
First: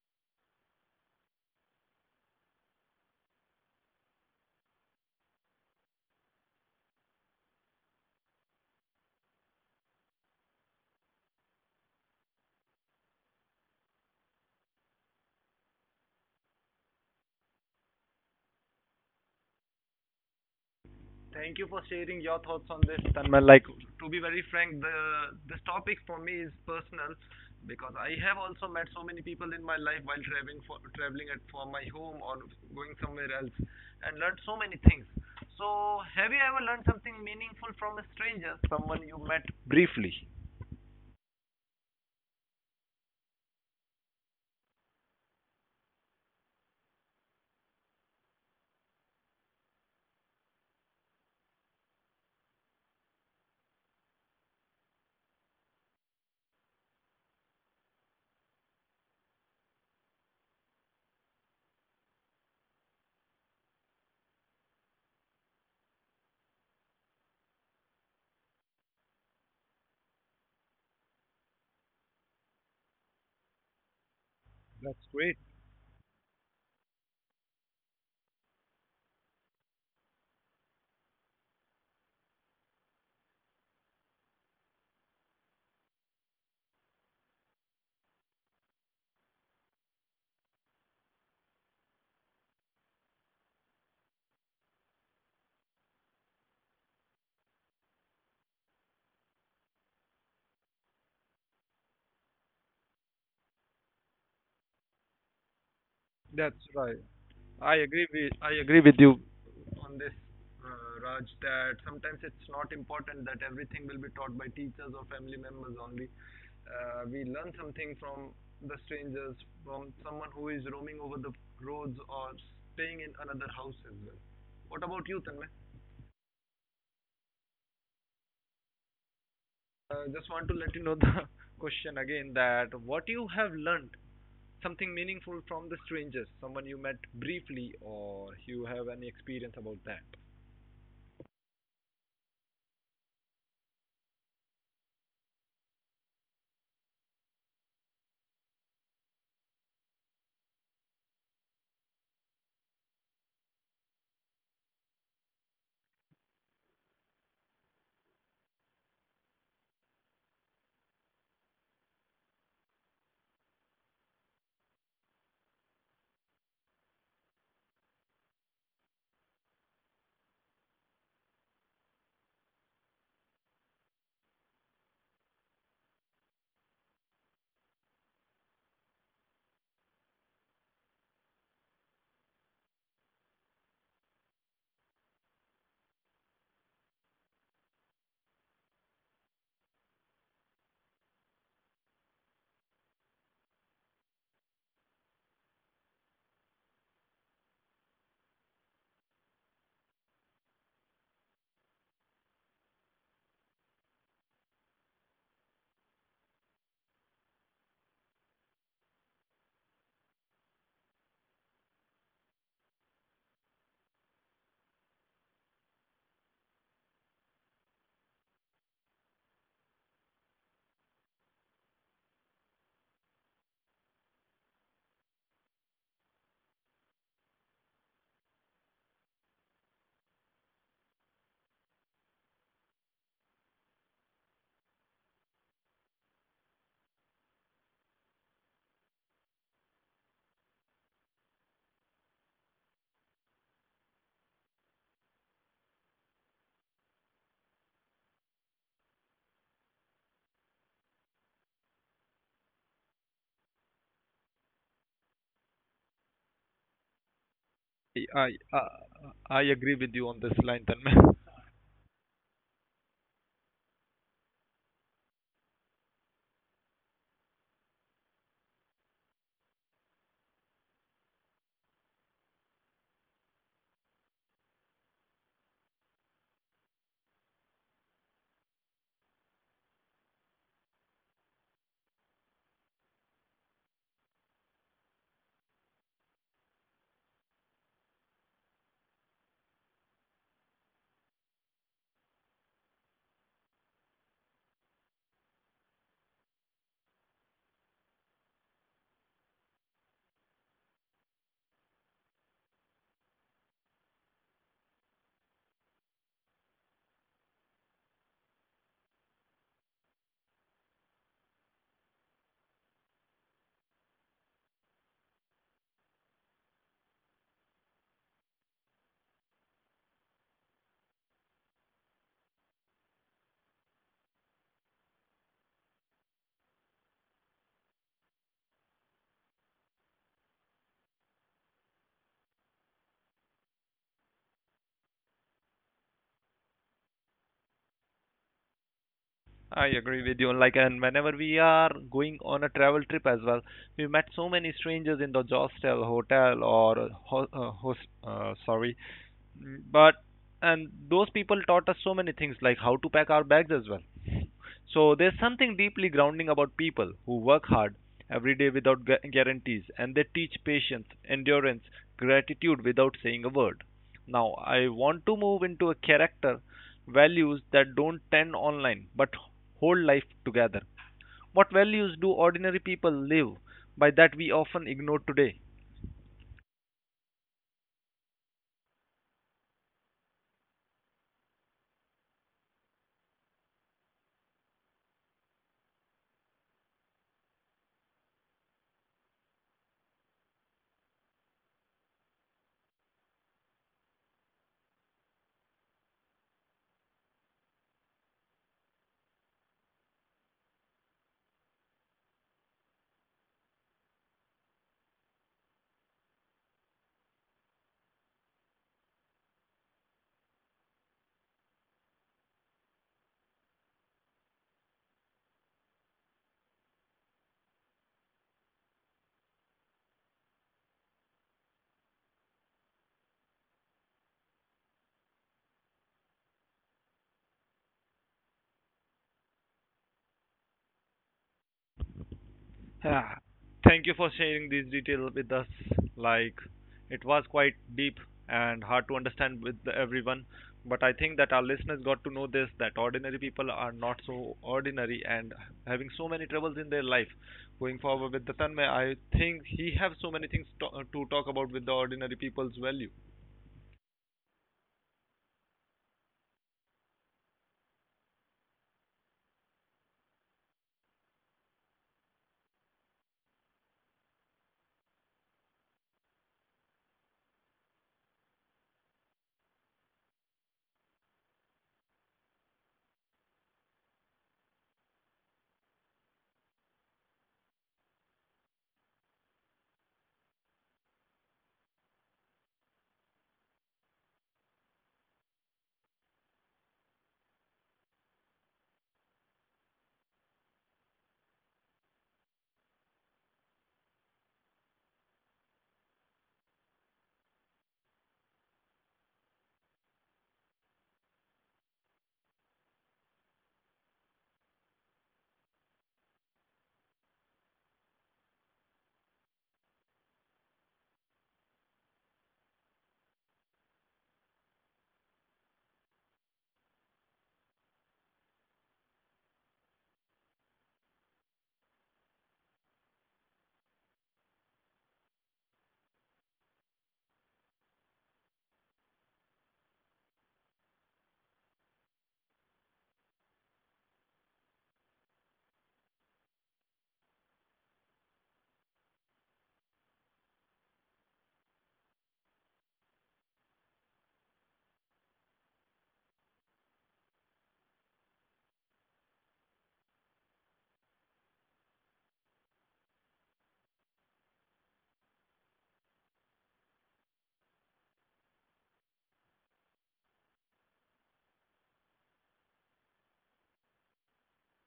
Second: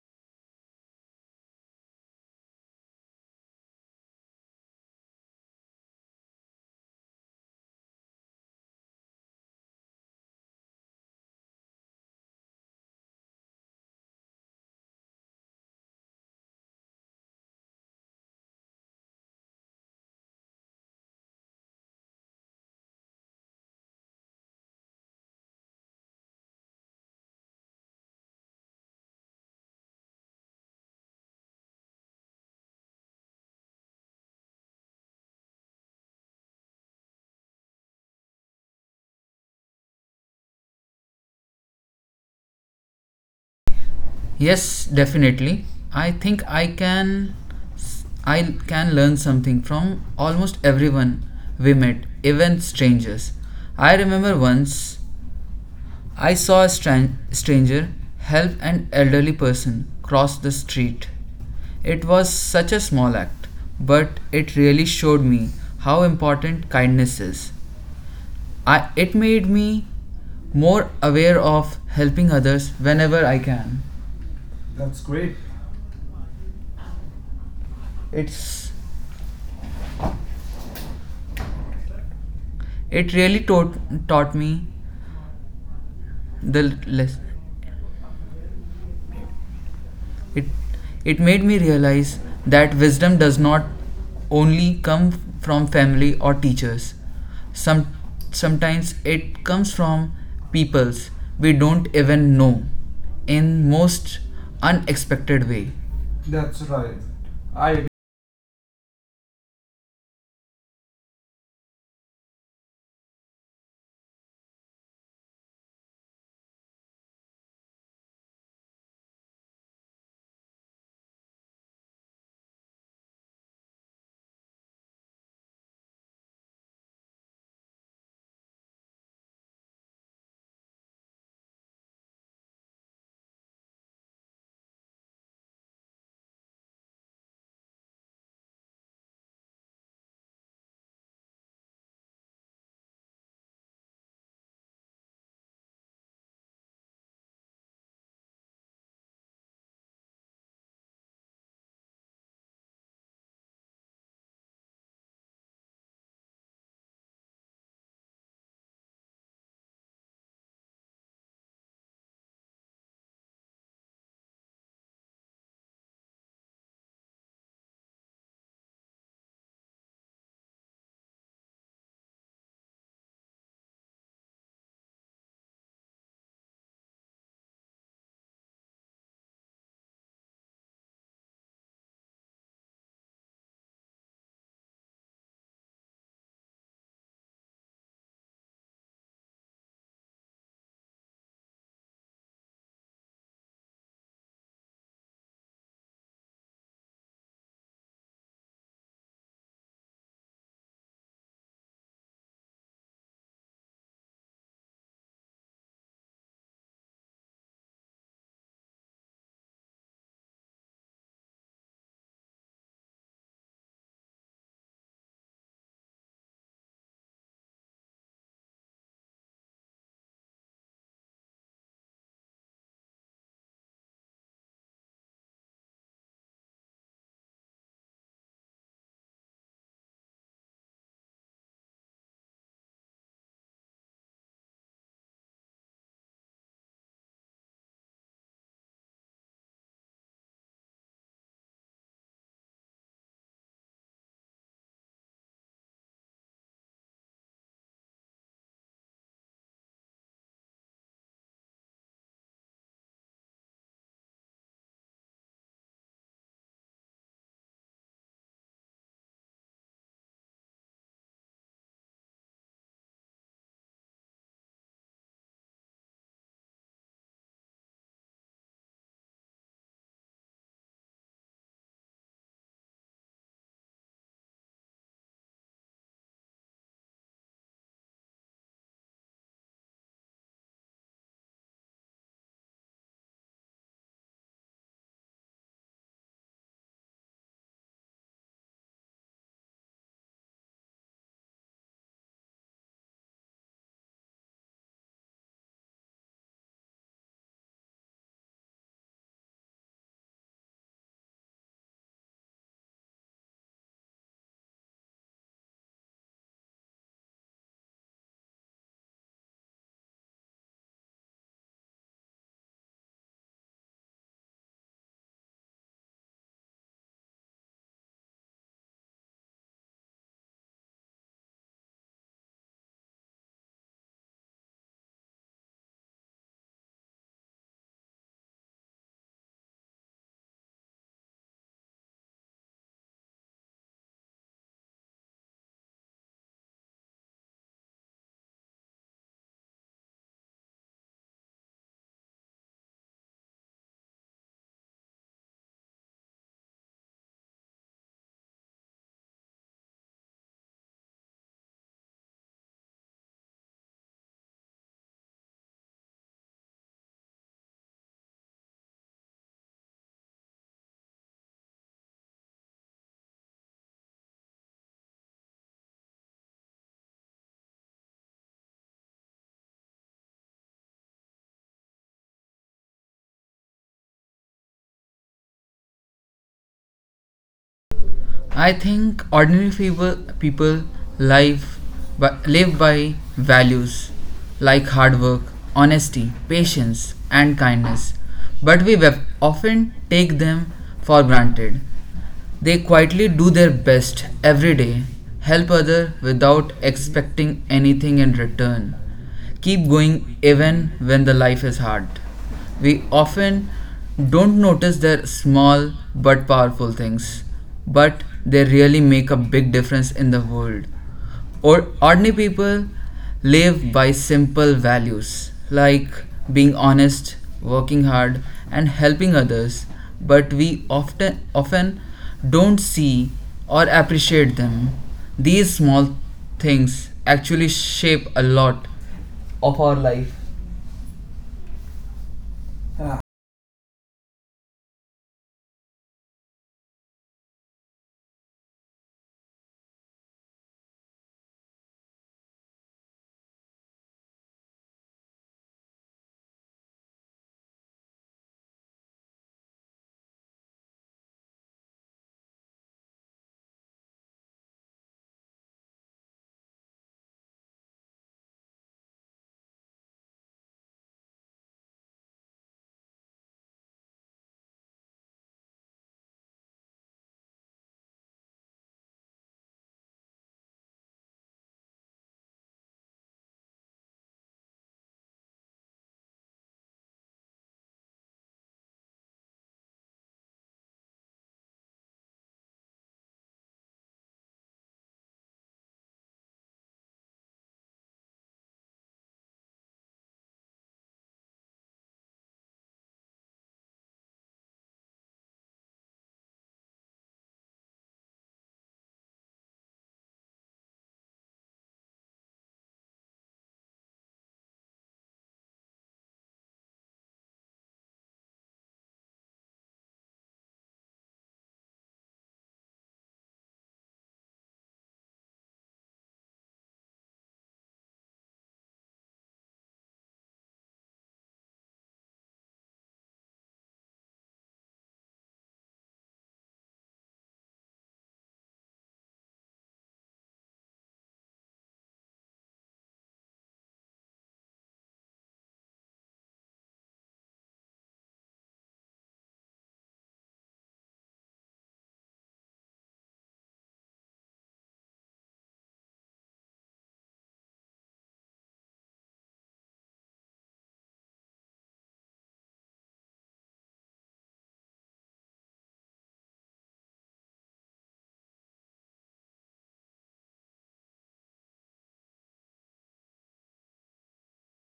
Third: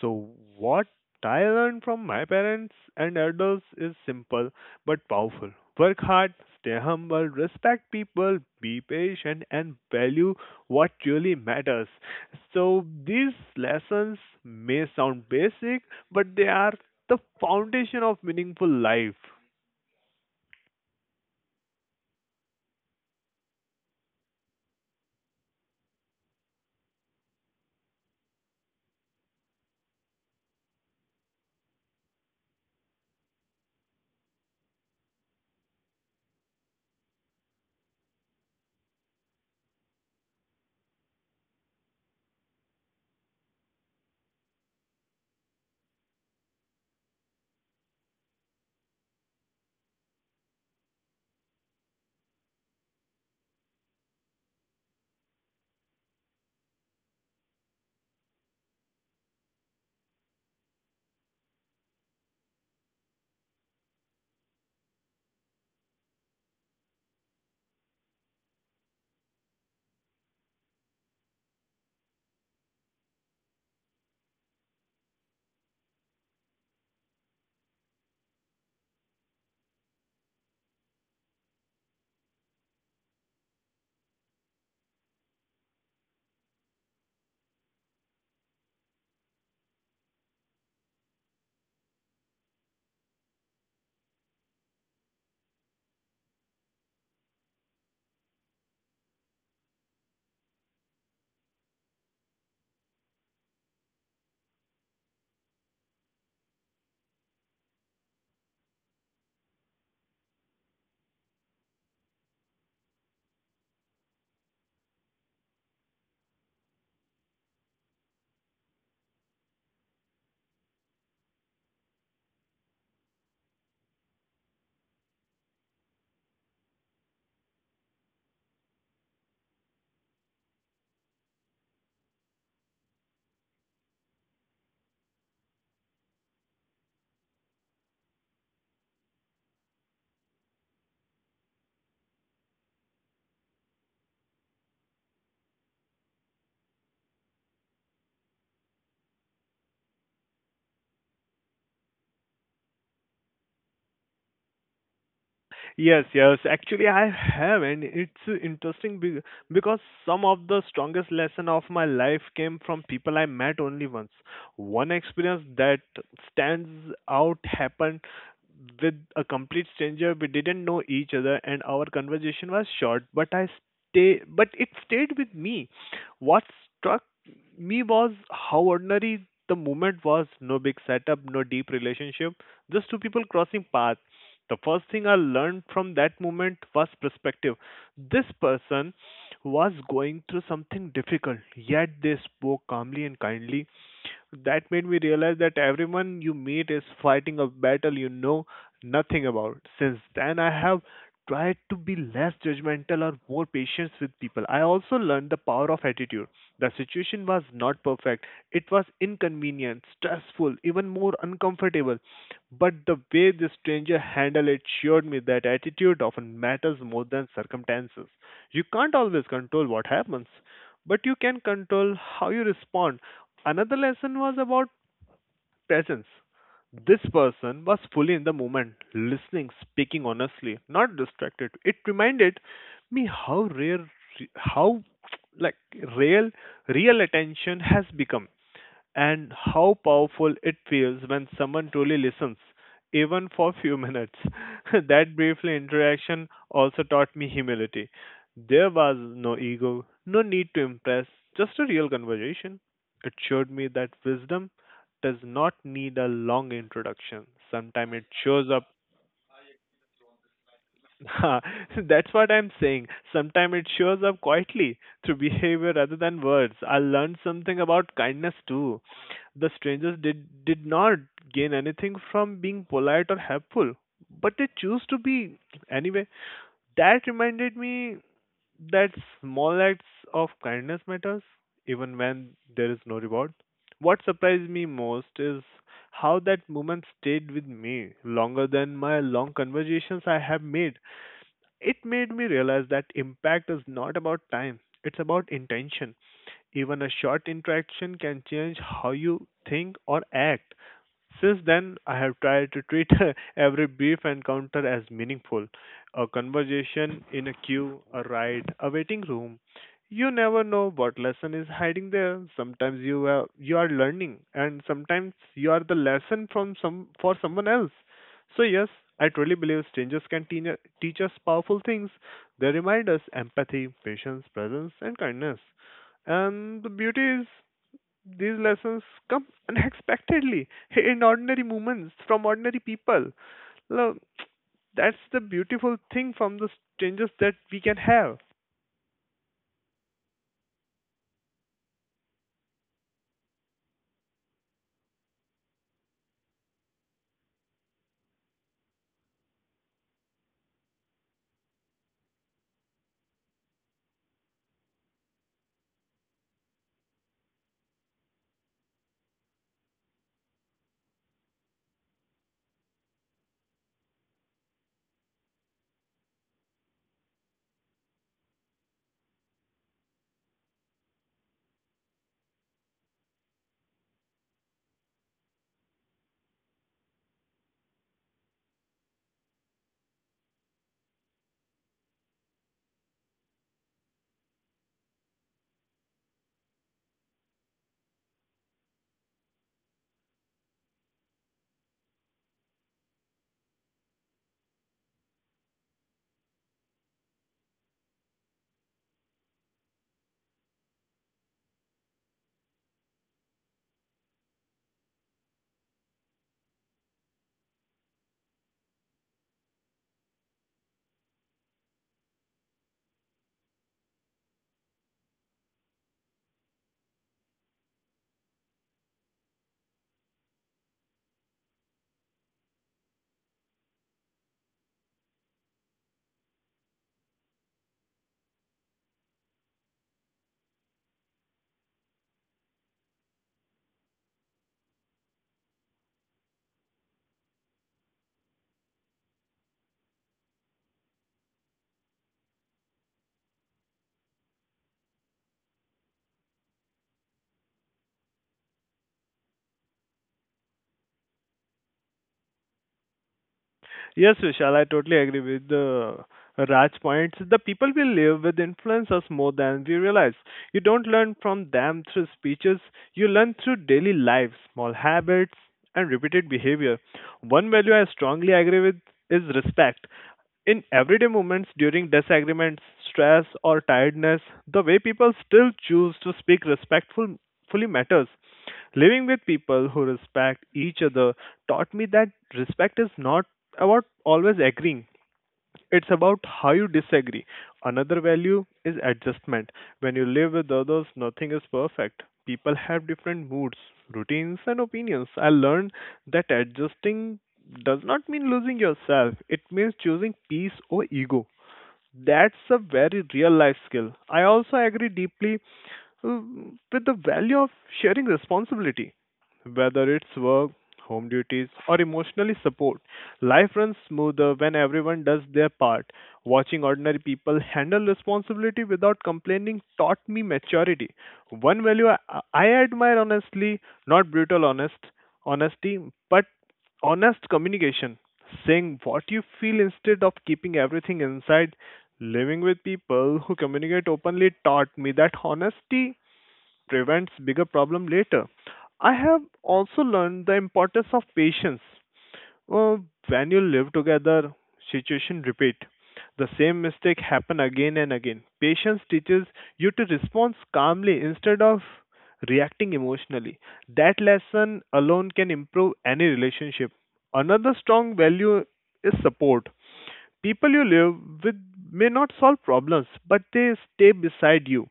Speaker 3: So, what I learned from my parents and elders is simple but powerful. Work hard, stay humble, respect people, be patient, and value what really matters. So, these lessons may sound basic, but they are the foundation of meaningful life.
Speaker 1: Thank you for sharing your thoughts on this, Tanmay. Like, to be very frank, the this topic for me is personal because I have also met so many people in my life while traveling at for my home or going somewhere else and learned so many things. So, have you ever learned something meaningful from a stranger, someone you met briefly?
Speaker 2: Yes, definitely. I think i can i can learn something from almost everyone we met, even strangers. I remember once I saw a stranger help an elderly person cross the street. It was such a small act, but it really showed me how important kindness is. It made me more aware of helping others whenever I can. That's
Speaker 1: That's
Speaker 2: great.
Speaker 1: great.
Speaker 2: It's it really taught me the less. It it made me realize that wisdom does not only come from family or teachers. Some Sometimes it comes from peoples we don't even know in most unexpected way.
Speaker 1: That's
Speaker 2: That's
Speaker 1: right.
Speaker 2: right. I
Speaker 1: I agree with you on this, Raj, that sometimes it's not important that everything will be taught by teachers or family members only. We learn something from the strangers, from someone who is roaming over the roads or staying in another house as well. What about you, Tanmay? Just want to let you know the question again, that what you have learned something meaningful from the strangers, someone you met briefly, or you have any experience about that.
Speaker 3: Yes, yes. Actually, I have, and it's interesting because some of the strongest lesson of my life came from people I met only once. One experience that stands out happened with a complete stranger. We didn't know each other, and our conversation was short, but it stayed with me. What struck me was how ordinary the moment was. No big setup, no deep relationship, just two people crossing paths. The first thing I learned from that moment was perspective. This person was going through something difficult, yet they spoke calmly and kindly. That made me realize that everyone you meet is fighting a battle you know nothing about. Since then, I have tried to be less judgmental or more patient with people. I also learned the power of attitude. The situation was not perfect, it was inconvenient, stressful, even more uncomfortable. But the way the stranger handled it showed me that attitude often matters more than circumstances. You can't always control what happens, but you can control how you respond. Another lesson was about presence. This person was fully in the moment, listening, speaking honestly, not distracted. It reminded me how rare, how like real, real attention has become and how powerful it feels when someone truly listens, even for few minutes. That brief interaction also taught me humility. There was no ego, no need to impress, just a real conversation. It showed me that wisdom does not need a long introduction. Sometimes it
Speaker 1: I,
Speaker 3: shows up
Speaker 1: I- I agree with you on this line, Tanmay.
Speaker 3: That's what I'm saying. Sometimes it shows up quietly through behavior rather than words. I learned something about kindness too. The strangers did not gain anything from being polite or helpful, but they choose to be anyway. That reminded me that small acts of kindness matters even when there is no reward. What surprised me most is how that moment stayed with me longer than my long conversations I have made. It made me realize that impact is not about time, it's about intention. Even a short interaction can change how you think or act. Since then, I have tried to treat every brief encounter as meaningful. A conversation in a queue, a ride, a waiting room. You never know what lesson is hiding there. Sometimes you are learning, and sometimes you are the lesson from some for someone else. So, yes, I truly believe strangers can teach us powerful things. They remind us empathy, patience, presence, and kindness. And the beauty is, these lessons come unexpectedly in ordinary moments from ordinary people. Look, that's the beautiful thing from the strangers that we can have.
Speaker 1: I agree with you. Like, and whenever we are going on a travel trip as well, we met so many strangers in the hostel, hotel, or host, sorry, but, and those people taught us so many things, like how to pack our bags as well. So there's something deeply grounding about people who work hard every day without guarantees, and they teach patience, endurance, gratitude without saying a word. Now, I want to move into a character values that don't trend online but hold life together. What values do ordinary people live by that we often ignore today?
Speaker 2: I think ordinary people live live by values like hard work, honesty, patience, and kindness, but we often take them for granted. They quietly do their best every day, help others without expecting anything in return, keep going even when the life is hard. We often don't notice their small but powerful things, but they really make a big difference in the world. Or ordinary people live by simple values like being honest, working hard, and helping others, but we often don't see or appreciate them. These small things actually shape a lot of our life.
Speaker 1: Yeah. Thank you for sharing these details with us. Like, it was quite deep and hard to understand with everyone, but I think that our listeners got to know this, that ordinary people are not so ordinary and having so many troubles in their life. Going forward with the Tanmay, I think he have so many things to talk about with the ordinary people's value.
Speaker 3: Yes, Vishal, I totally agree with the Raj points. The people we live with influence us more than we realize. You don't learn from them through speeches, you learn through daily life, small habits, and repeated behavior. One value I strongly agree with is respect. In everyday moments during disagreements, stress, or tiredness, the way people still choose to speak respectfully matters. Living with people who respect each other taught me that respect is not about always agreeing, it's about how you disagree. Another value is adjustment. When you live with others, nothing is perfect. People have different moods, routines, and opinions. I learned that adjusting does not mean losing yourself, it means choosing peace or ego. That's a very real life skill. I also agree deeply with the value of sharing responsibility, whether it's work, home duties, or emotionally support. Life runs smoother when everyone does their part. Watching ordinary people handle responsibility without complaining taught me maturity. One value I admire honestly, not brutal honesty, but honest communication. Saying what you feel instead of keeping everything inside living with people who communicate openly taught me that honesty prevents bigger problem later. I have also learned the importance of patience. Uh, when you live together, situation repeat. The same mistake happen again and again. Patience teaches you to respond calmly instead of reacting emotionally. That lesson alone can improve any relationship. Another strong value is support. People you live with may not solve problems, but they stay beside you.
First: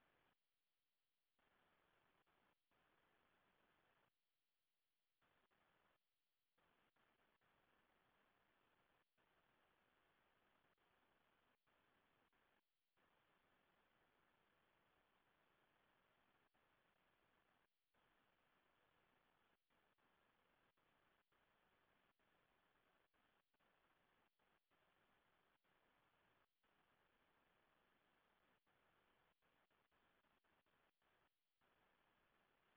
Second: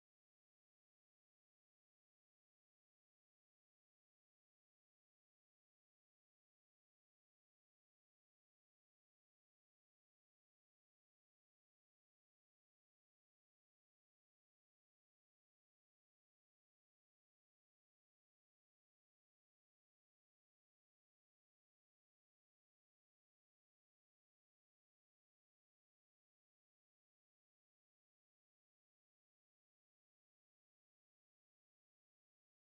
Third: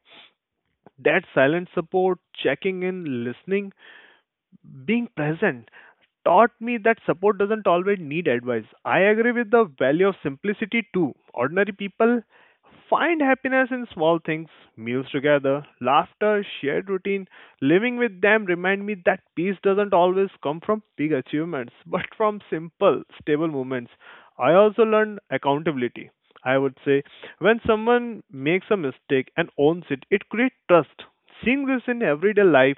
Speaker 3: That silent support, checking in, listening, being present, taught me that support doesn't always need advice. I agree with the value of simplicity too. Ordinary people find happiness in small things, meals together, laughter, shared routine. Living with them remind me that peace doesn't always come from big achievements, but from simple, stable moments. I also learned accountability. I would say when someone makes a mistake and owns it, it creates trust. Seeing this in everyday life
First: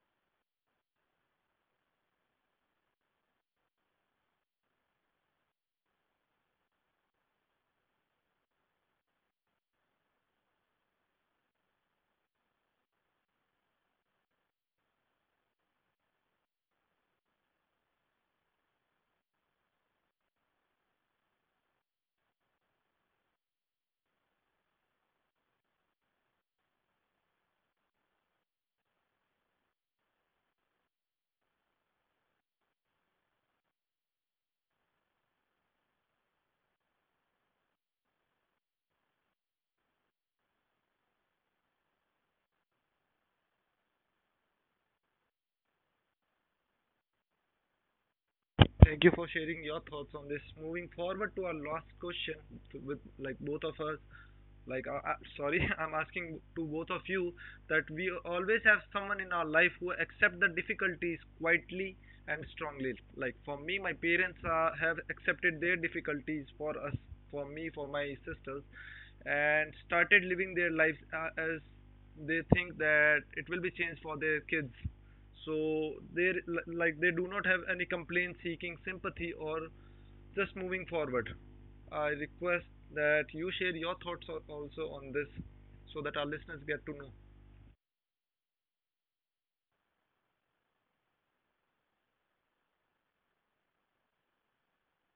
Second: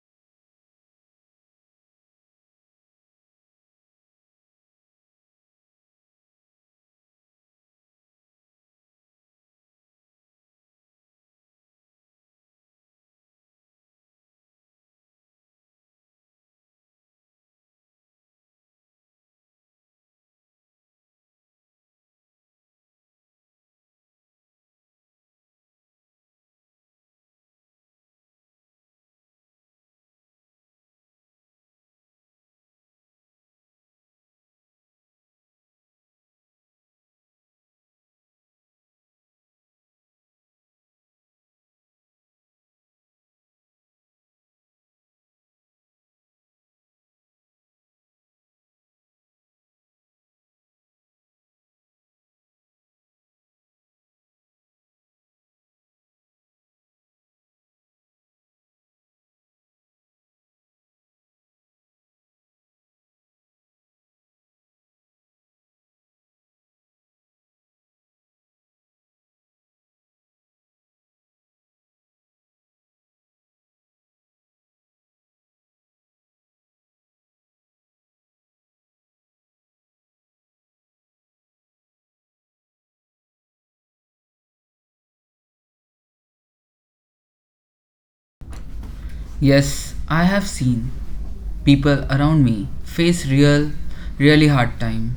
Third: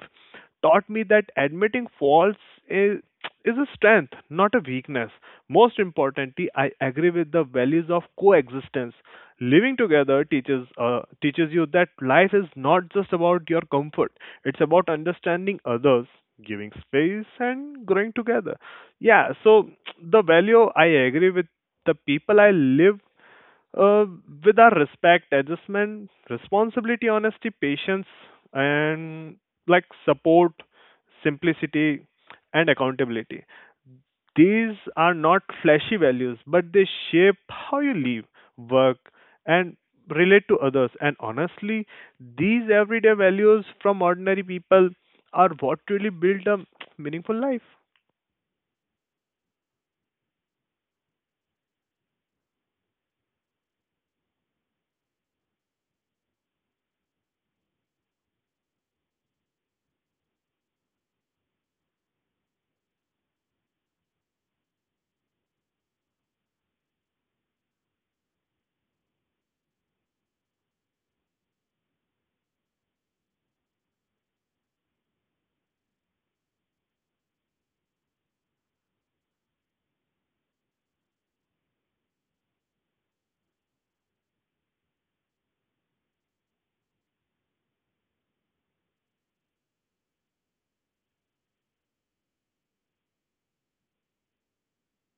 Speaker 3: taught me that admitting faults is, is a strength, not a weakness. Most importantly, I agree with the values of coexistence. Living together teaches you that life is not just about your comfort. It's about understanding others, giving space, and growing together. Yeah, so the value I agree with the people I live uh, with our respect, adjustment, responsibility, honesty, patience, and like support, simplicity, and accountability. These are not flashy values, but they shape how you live, work, and relate to others. And honestly, these everyday values from ordinary people are what really build a meaningful life.
Speaker 1: Thank you for sharing your thoughts on this. Moving forward to our last question to, with like both of us, like sorry, I'm asking to both of you that we always have someone in our life who accept the difficulties quietly and strongly. Like for me, my parents have accepted their difficulties for us, for me, for my sisters, and started living their lives as they think that it will be changed for their kids. So they, like, they do not have any complaint seeking sympathy, or just moving forward, I request that you share your thoughts also on this, so that our listeners get to know.
Speaker 2: Yes, I have seen people around me face really hard time.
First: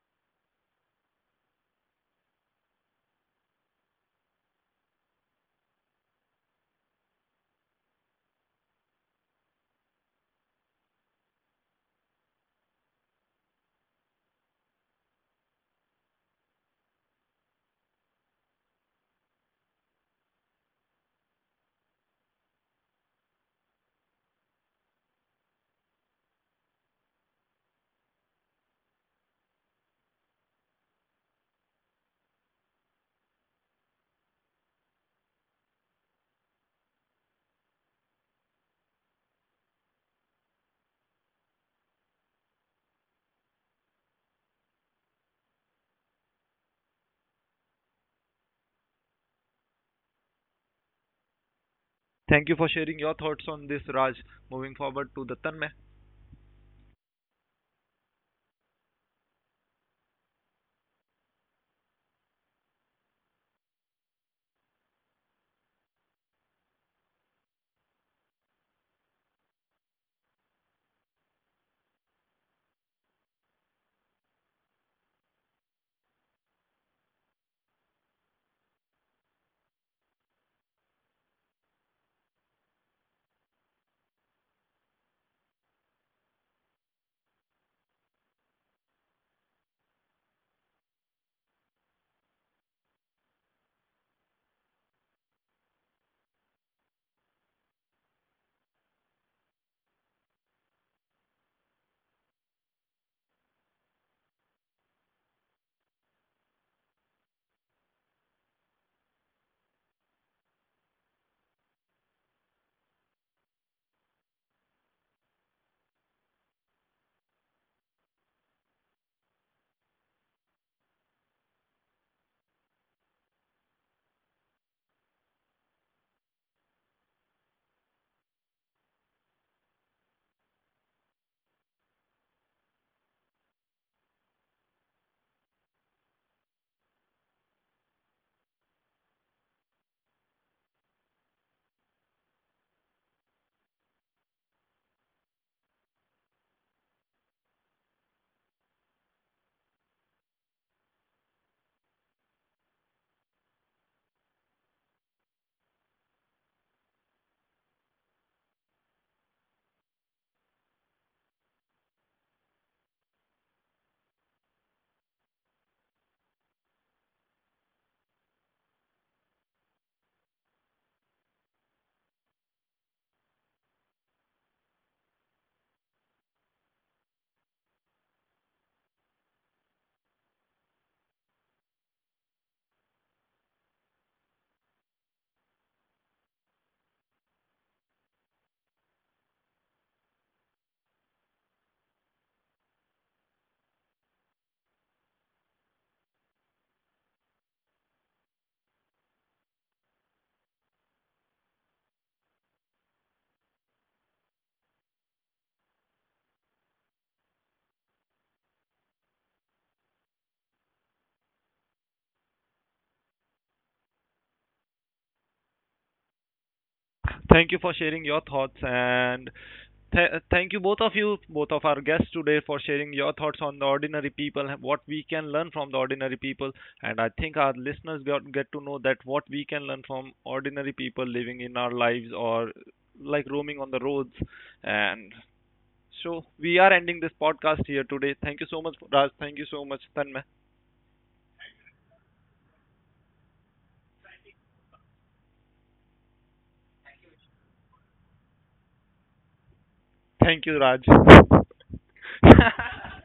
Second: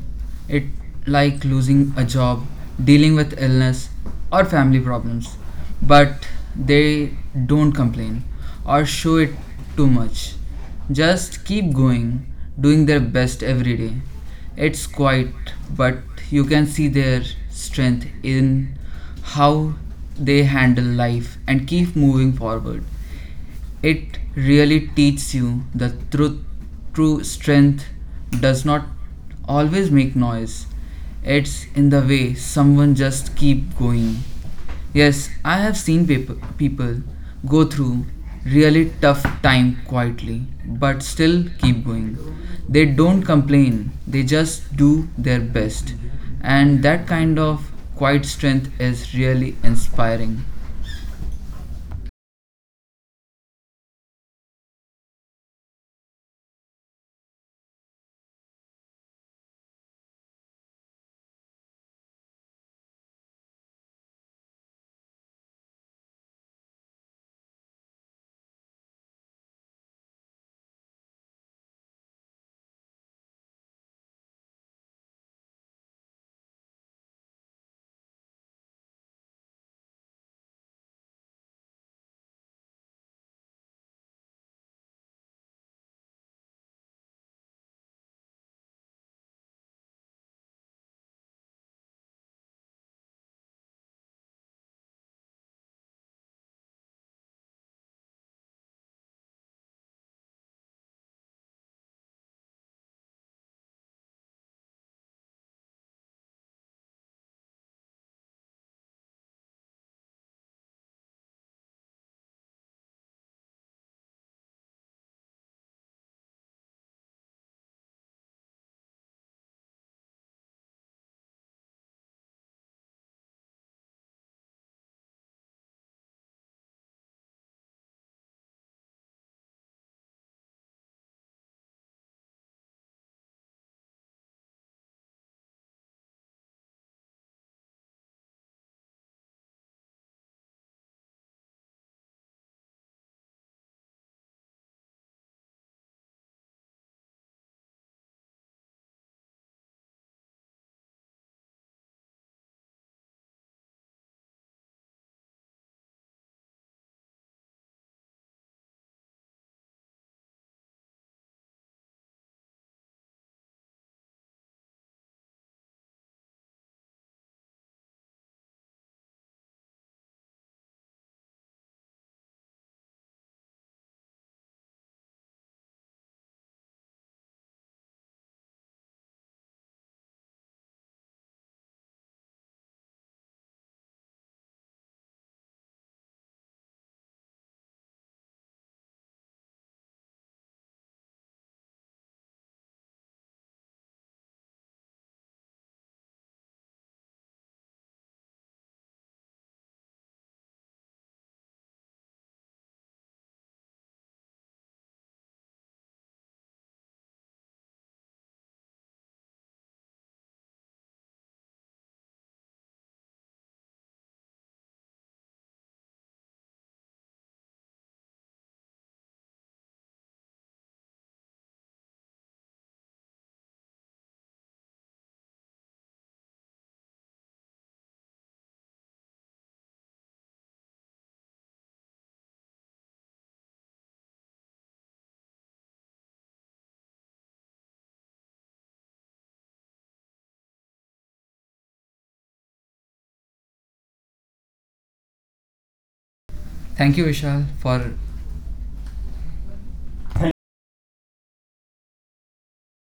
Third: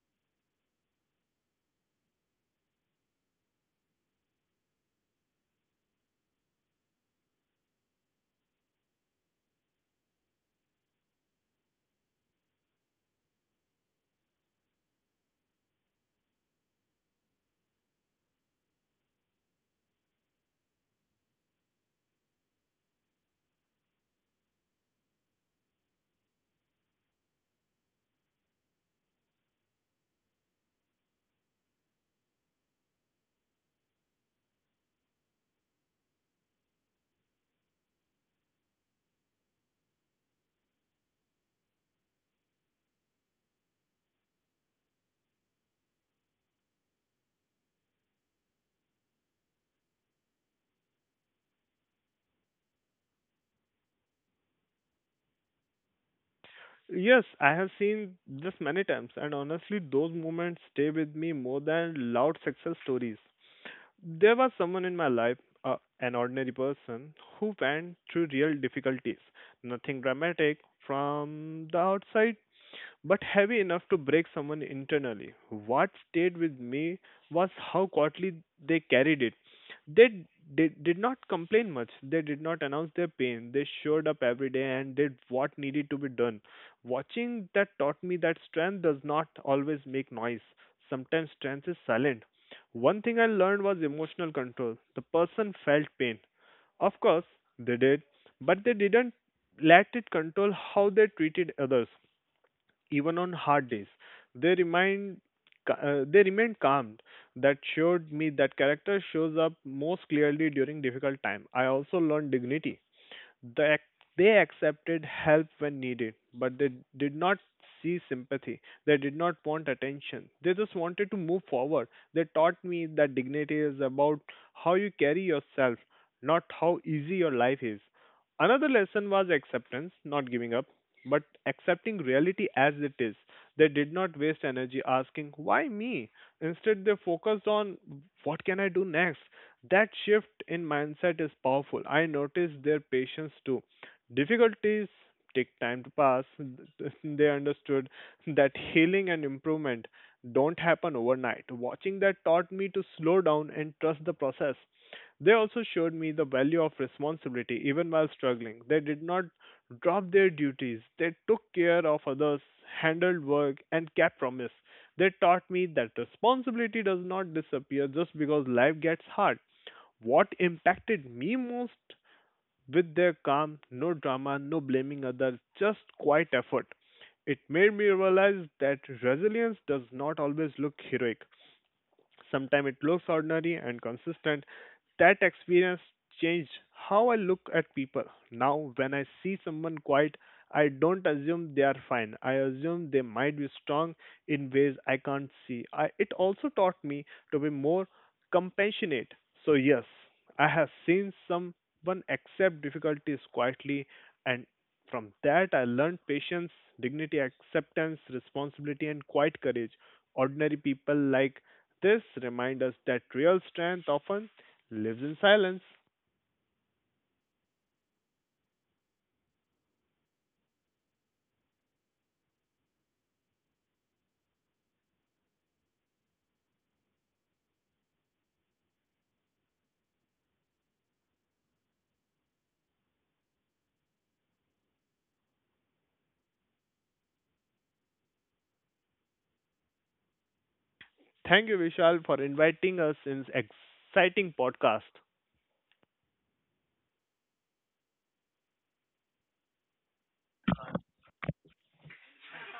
Speaker 2: It like losing a job, dealing with illness or family problems. But they don't complain or show it too much. Just keep going, doing their best every day. It's quiet, but you can see their strength in how they handle life and keep moving forward. It really teaches you the truth, true strength does not always make noise. It's in the way someone just keep going. Yes, I have seen people go through really tough time quietly, but still keep going. They don't complain, they just do their best. And that kind of quiet strength is really inspiring.
Speaker 1: Thank you for sharing your thoughts on this, Raj. Moving forward to the Tanmay.
Speaker 3: Yes, I have seen this many times, and honestly, those moments stay with me more than loud success stories. There was someone in my life, an ordinary person, who went through real difficulties. Nothing dramatic from the outside, but heavy enough to break someone internally. What stayed with me was how quietly they carried it. They did not complain much, they did not announce their pain, they showed up every day and did what needed to be done. Watching that taught me that strength does not always make noise. Sometimes strength is silent. One thing I learned was emotional control. The person felt pain. Of course, they did, but they didn't let it control how they treated others, even on hard days. They remind they remained calm. That showed me that character shows up most clearly during difficult time. I also learned dignity. The, they accepted help when needed, but they did not see sympathy. They did not want attention. They just wanted to move forward. They taught me that dignity is about how you carry yourself, not how easy your life is. Another lesson was acceptance, not giving up, but accepting reality as it is. They did not waste energy asking, why me? Instead, they focused on what can I do next? That shift in mindset is powerful. I notice their patience too. Difficulties take time to pass. They understood that healing and improvement don't happen overnight. Watching that taught me to slow down and trust the process. They also showed me the value of responsibility even while struggling. They did not drop their duties, they took care of others, handled work, and kept promise. They taught me that responsibility does not disappear just because life gets hard. What impacted me most with their calm, no drama, no blaming others, just quiet effort. It made me realize that resilience does not always look heroic. Sometimes it looks ordinary and consistent. That experience changed how I look at people. Now, when I see someone quiet, I don't assume they are fine. I assume they might be strong in ways I can't see. It also taught me to be more compassionate. So, yes, I have seen someone accept difficulties quietly, and from that, I learned patience, dignity, acceptance, responsibility, and quiet courage. Ordinary people like this reminds us that real strength often lives in silence.
Speaker 1: Thank you for sharing your thoughts, and thank you, both of our guests today, for sharing your thoughts on the ordinary people, what we can learn from the ordinary people, and I think our listeners get to know that what we can learn from ordinary people living in our lives or like roaming on the roads, and so we are ending this podcast here today. Thank you so much, Raj. Thank you so much, Tanmay.
Speaker 3: Thank you, Vishal, for inviting us in this exciting podcast.
Speaker 2: Thank you, Vishal, for
Speaker 1: Thank you, Raj.